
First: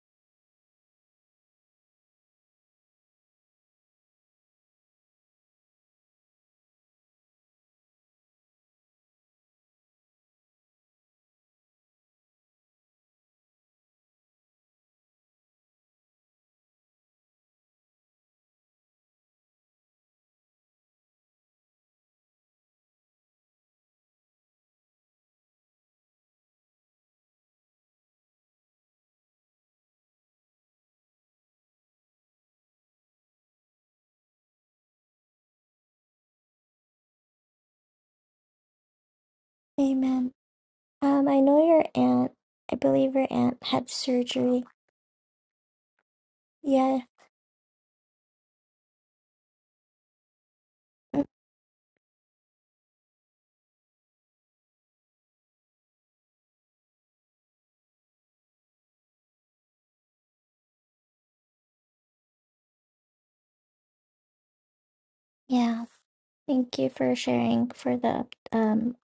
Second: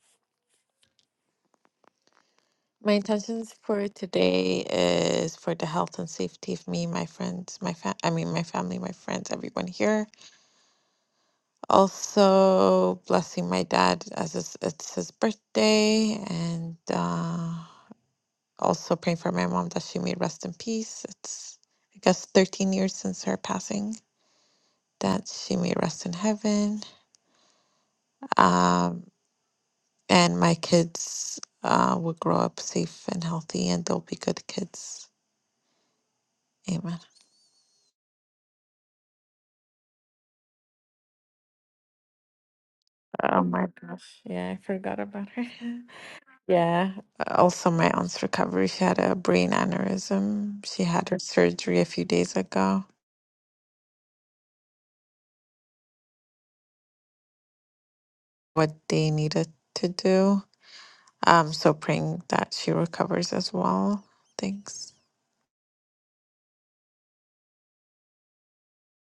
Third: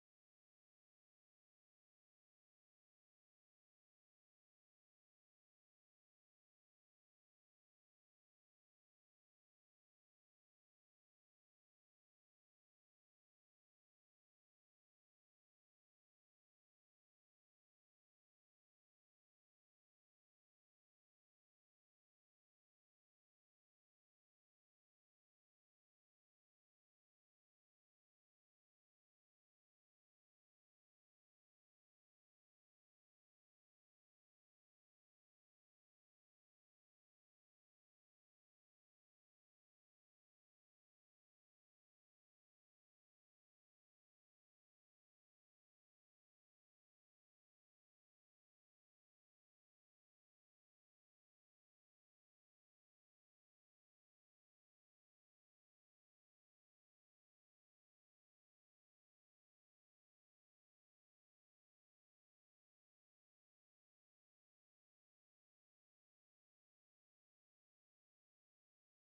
My intentions for today is for the health and safety of me, my friends, my fa- I mean my family, my friends, everyone here. Also blessing my dad as it's, it's his birthday and uh Also praying for my mom that she may rest in peace. It's I guess 13 years since her passing. That she may rest in heaven. Um, and my kids uh, will grow up safe and healthy, and they'll be good kids. Amen. amen um i know your aunt i believe your Oh aunt my had gosh. Yeah, I surgery forgot about her. yeah. yeah Also, my aunt's recovery. She had a brain aneurysm. She had her mm, surgery a few days ago. What they needed to do. Um, so praying that she recovers as well. Thanks. yeah thank you for sharing for the um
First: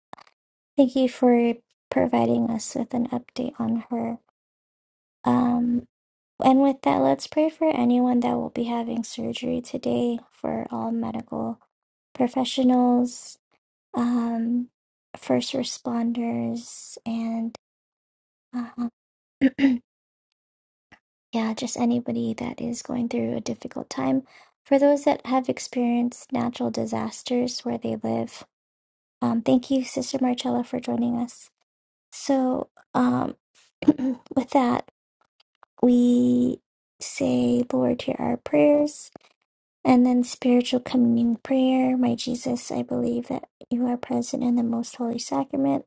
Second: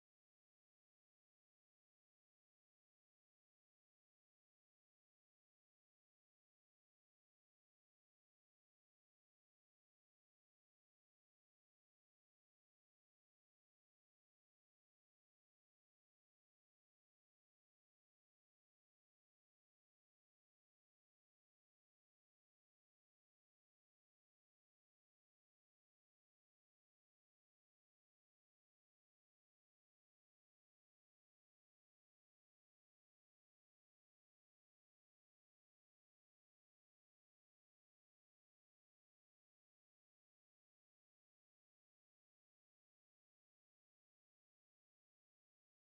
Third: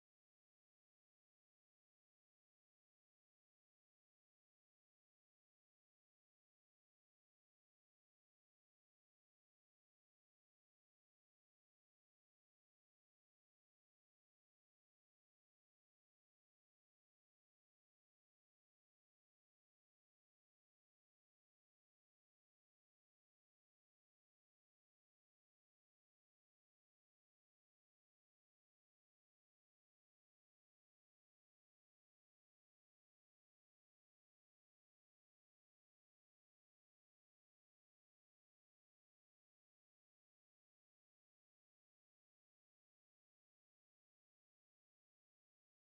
thank you for providing us with an update on her um and with that let's pray for anyone that will be having surgery today for all medical professionals, um, first responders, and uh, yeah, just anybody that is going through a difficult time. For those that have experienced natural disasters where they live, um, thank you, Sister Marcella, for joining us. So, um, with that, we say, Lord, hear our prayers. And then spiritual communion prayer. My Jesus, I believe that you are present in the most holy sacrament.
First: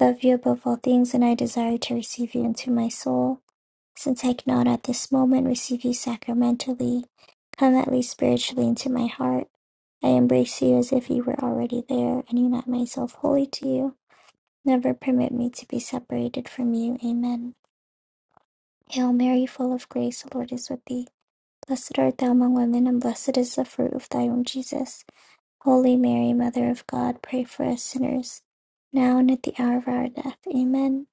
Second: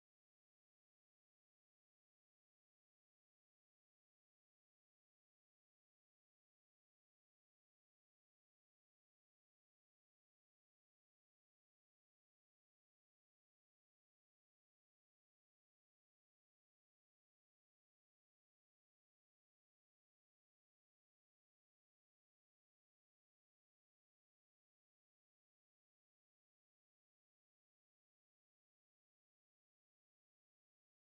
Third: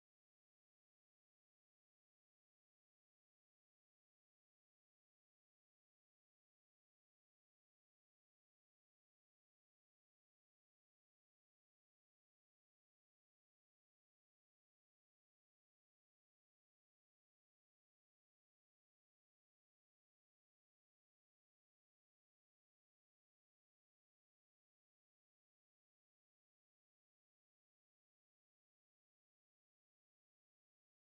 Love you above all things, and I desire to receive you into my soul. Since I cannot at this moment receive you sacramentally, come at least spiritually into my heart. I embrace you as if you were already there, and unite myself wholly to you. Never permit me to be separated from you. Amen. Hail Mary, full of grace, the Lord is with thee. Blessed art thou among women, and blessed is the fruit of thy womb, Jesus. Holy Mary, Mother of God, pray for us sinners, now and at the hour of our death. Amen.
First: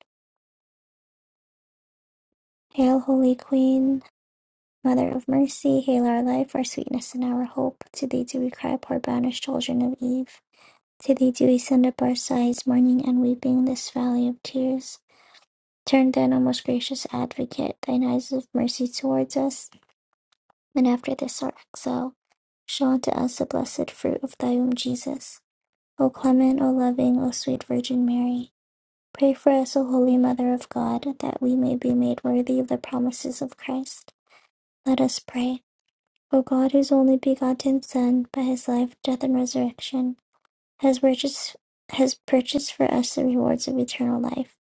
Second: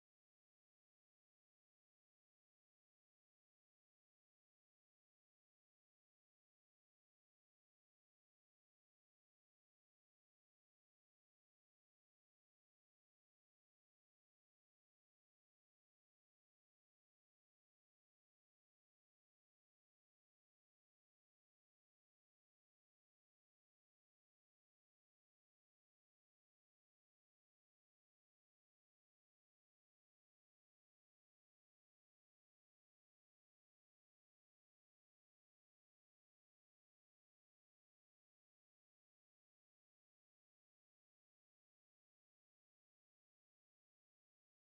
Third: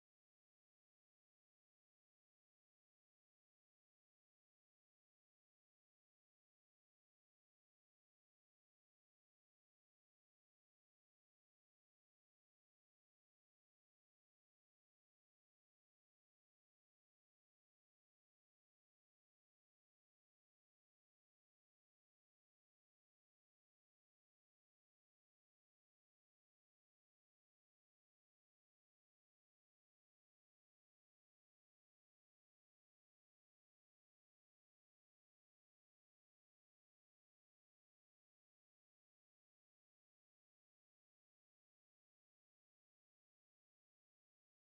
Hail, Holy Queen, Mother of Mercy, hail our life, our sweetness, and our hope. To thee do we cry, poor banished children of Eve. To thee do we send up our sighs, mourning and weeping this valley of tears. Turn then, O most gracious Advocate, thine eyes of mercy towards us, and after this our exile, show unto us the blessed fruit of thy womb, Jesus. O clement, O loving, O sweet Virgin Mary. Pray for us, O Holy Mother of God, that we may be made worthy of the promises of Christ. Let us pray. O God, whose only begotten Son, by his life, death, and resurrection, has purchased, has purchased for us the rewards of eternal life.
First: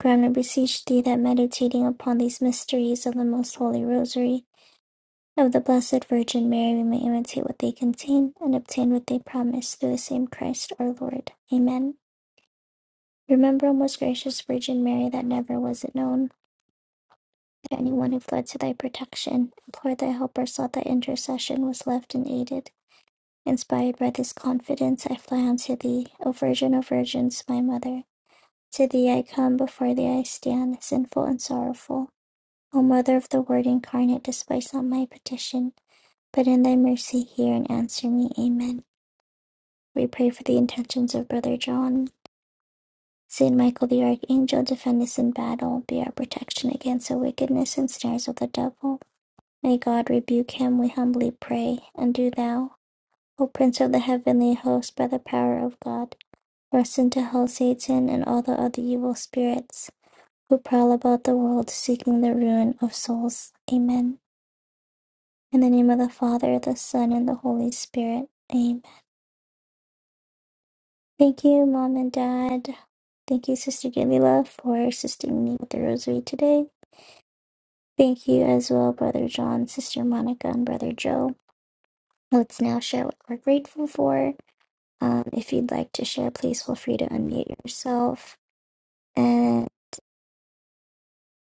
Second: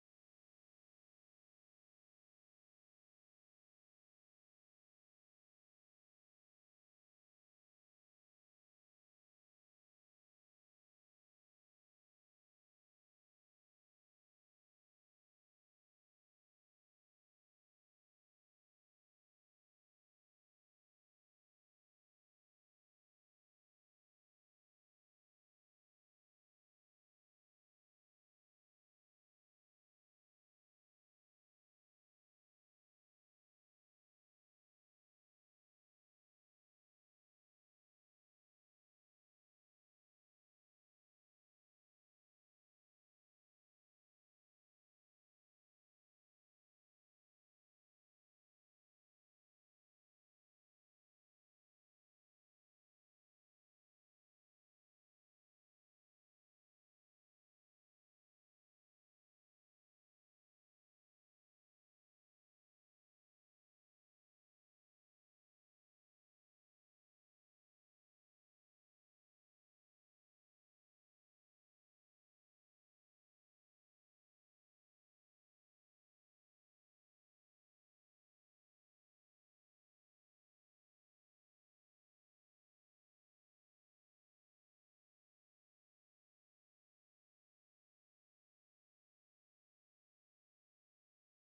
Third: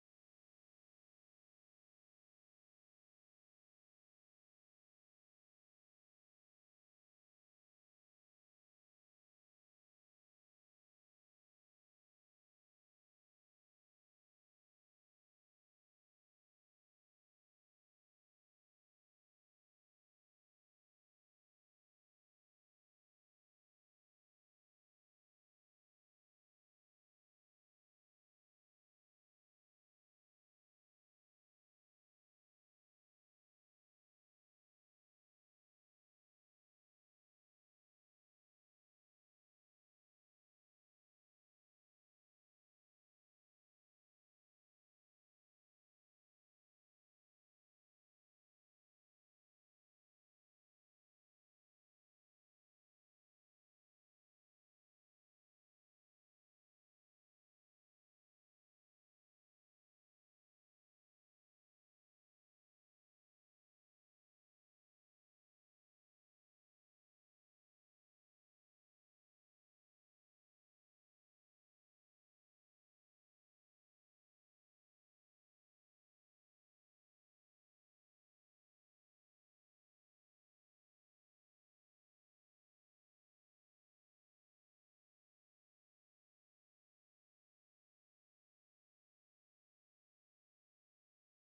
Grant, I beseech thee, that meditating upon these mysteries of the most holy Rosary of the Blessed Virgin Mary, we may imitate what they contain and obtain what they promise through the same Christ our Lord. Amen. Remember, O most gracious Virgin Mary, that never was it known that anyone who fled to thy protection, implored thy help, or sought thy intercession was left unaided. Inspired by this confidence, I fly unto thee. O Virgin, O Virgins, my Mother, to thee I come, before thee I stand, sinful and sorrowful. O Mother of the Word incarnate, despise not my petition, but in thy mercy hear and answer me. Amen. We pray for the intentions of Brother John. Saint Michael the Archangel, defend us in battle, be our protection against the wickedness and snares of the devil. May God rebuke him, we humbly pray, and do thou, O Prince of the heavenly host, by the power of God Cast into hell Satan and all the other evil spirits who prowl about the world seeking the ruin of souls. Amen. In the name of the Father, the Son, and the Holy Spirit. Amen. Thank you, Mom and Dad. Thank you, Sister Galila, for assisting me with the rosary today. Thank you as well, Brother John, Sister Monica, and Brother Joe. Let's now share what we're grateful for. Um, if you'd like to share, please feel free to unmute yourself, and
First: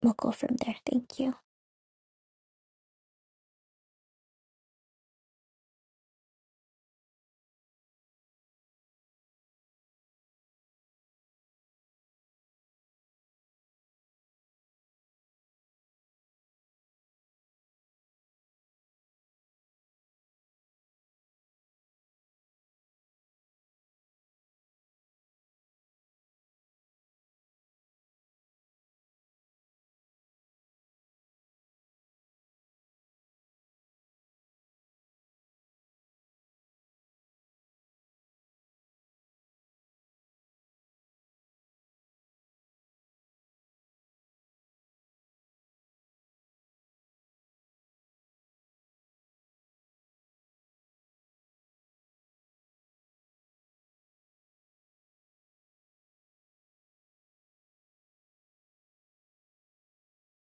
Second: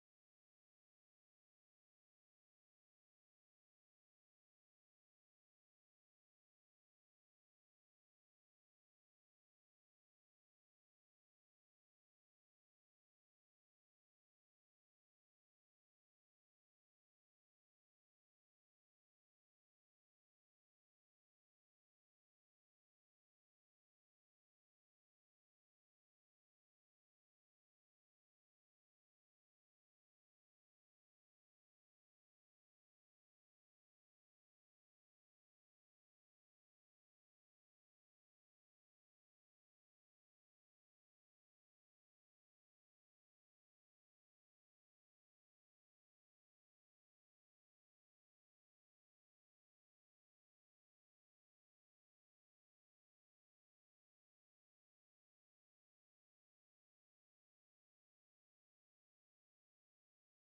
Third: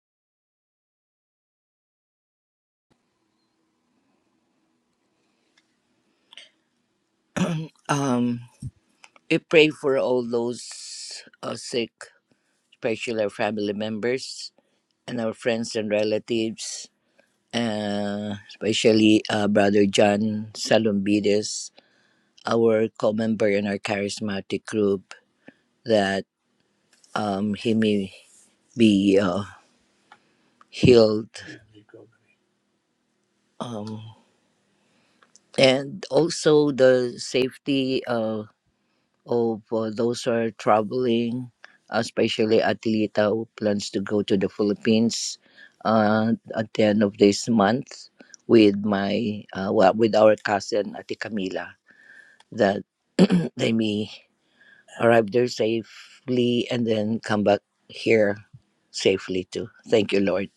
we'll go from there. Thank you. Um, we pray for all those uh, sick, especially our family members and our friends and relatives, uh, especially uh, Brother John Salumbides, our co-member in our charismatic group, that um, he may be uh, healed. Um, and also the safety of uh, those who are traveling, especially Atleta who plans to go to the Philippines uh, at the end of this month with my uh, well, with our cousin Ate Camila that they may arrive there safely and then come back here safely too. Thank you, Lord.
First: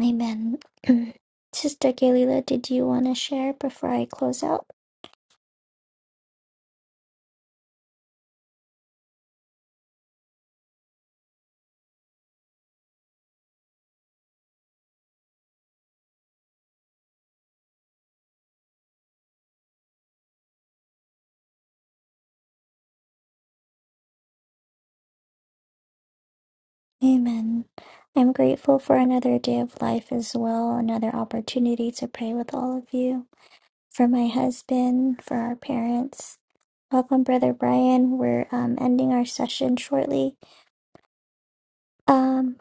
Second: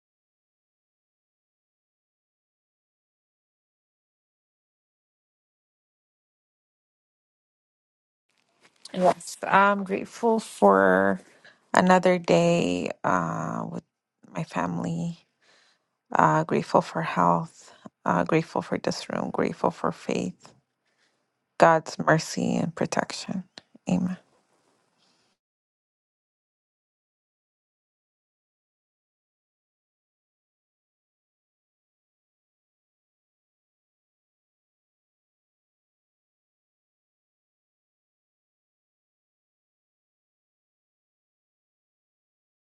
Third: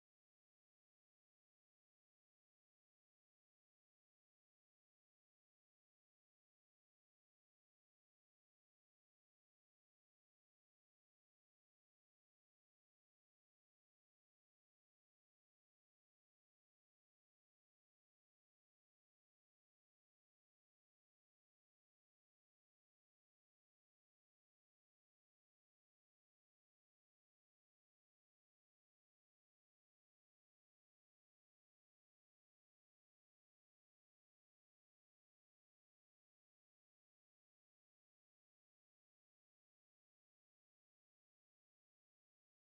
Amen. Sister Galila, did you want to share before I close out? Yes, I'm grateful for another day uh, with my family. Uh, grateful for health. Uh, grateful for this room. Grateful for faith, God's mercy and protection. Amen. Amen. I'm grateful for another day of life as well, another opportunity to pray with all of you, for my husband, for our parents. Welcome, Brother Brian. We're um, ending our session shortly. Um,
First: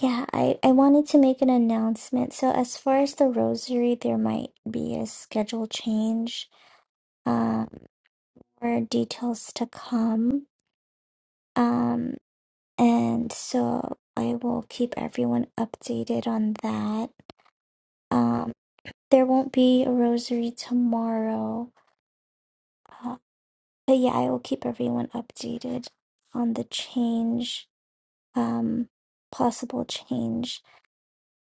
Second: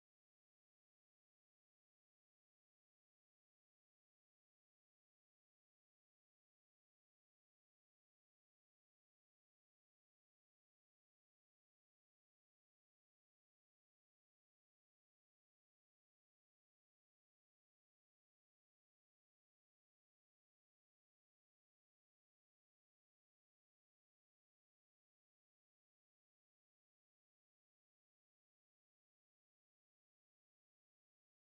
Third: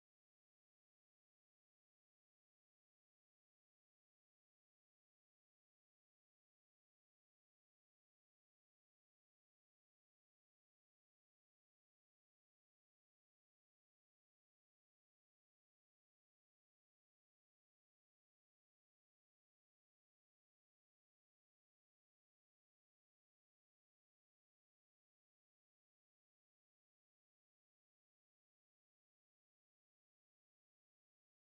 yeah, I, I wanted to make an announcement. So, as far as the rosary, there might be a schedule change, um, or details to come. Um, And so I will keep everyone updated on that. Um, there won't be a rosary tomorrow, uh, but yeah, I will keep everyone updated on the change, um, possible change.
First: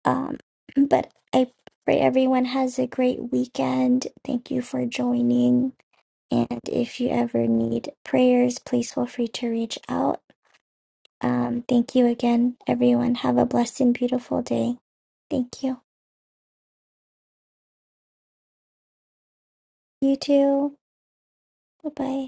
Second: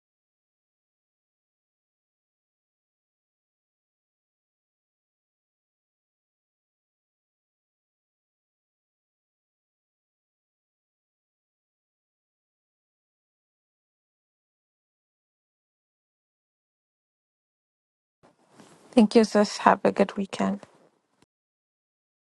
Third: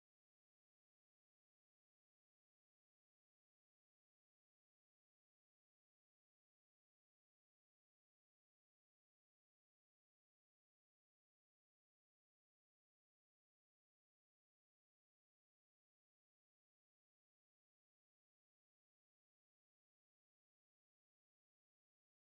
Um, but I pray everyone has a great weekend. Thank you for joining. And if you ever need prayers, please feel free to reach out. Um, thank you again, everyone. Have a blessed and beautiful day. Thank you. Thank you, sis. Have a you good weekend. too. Bye bye.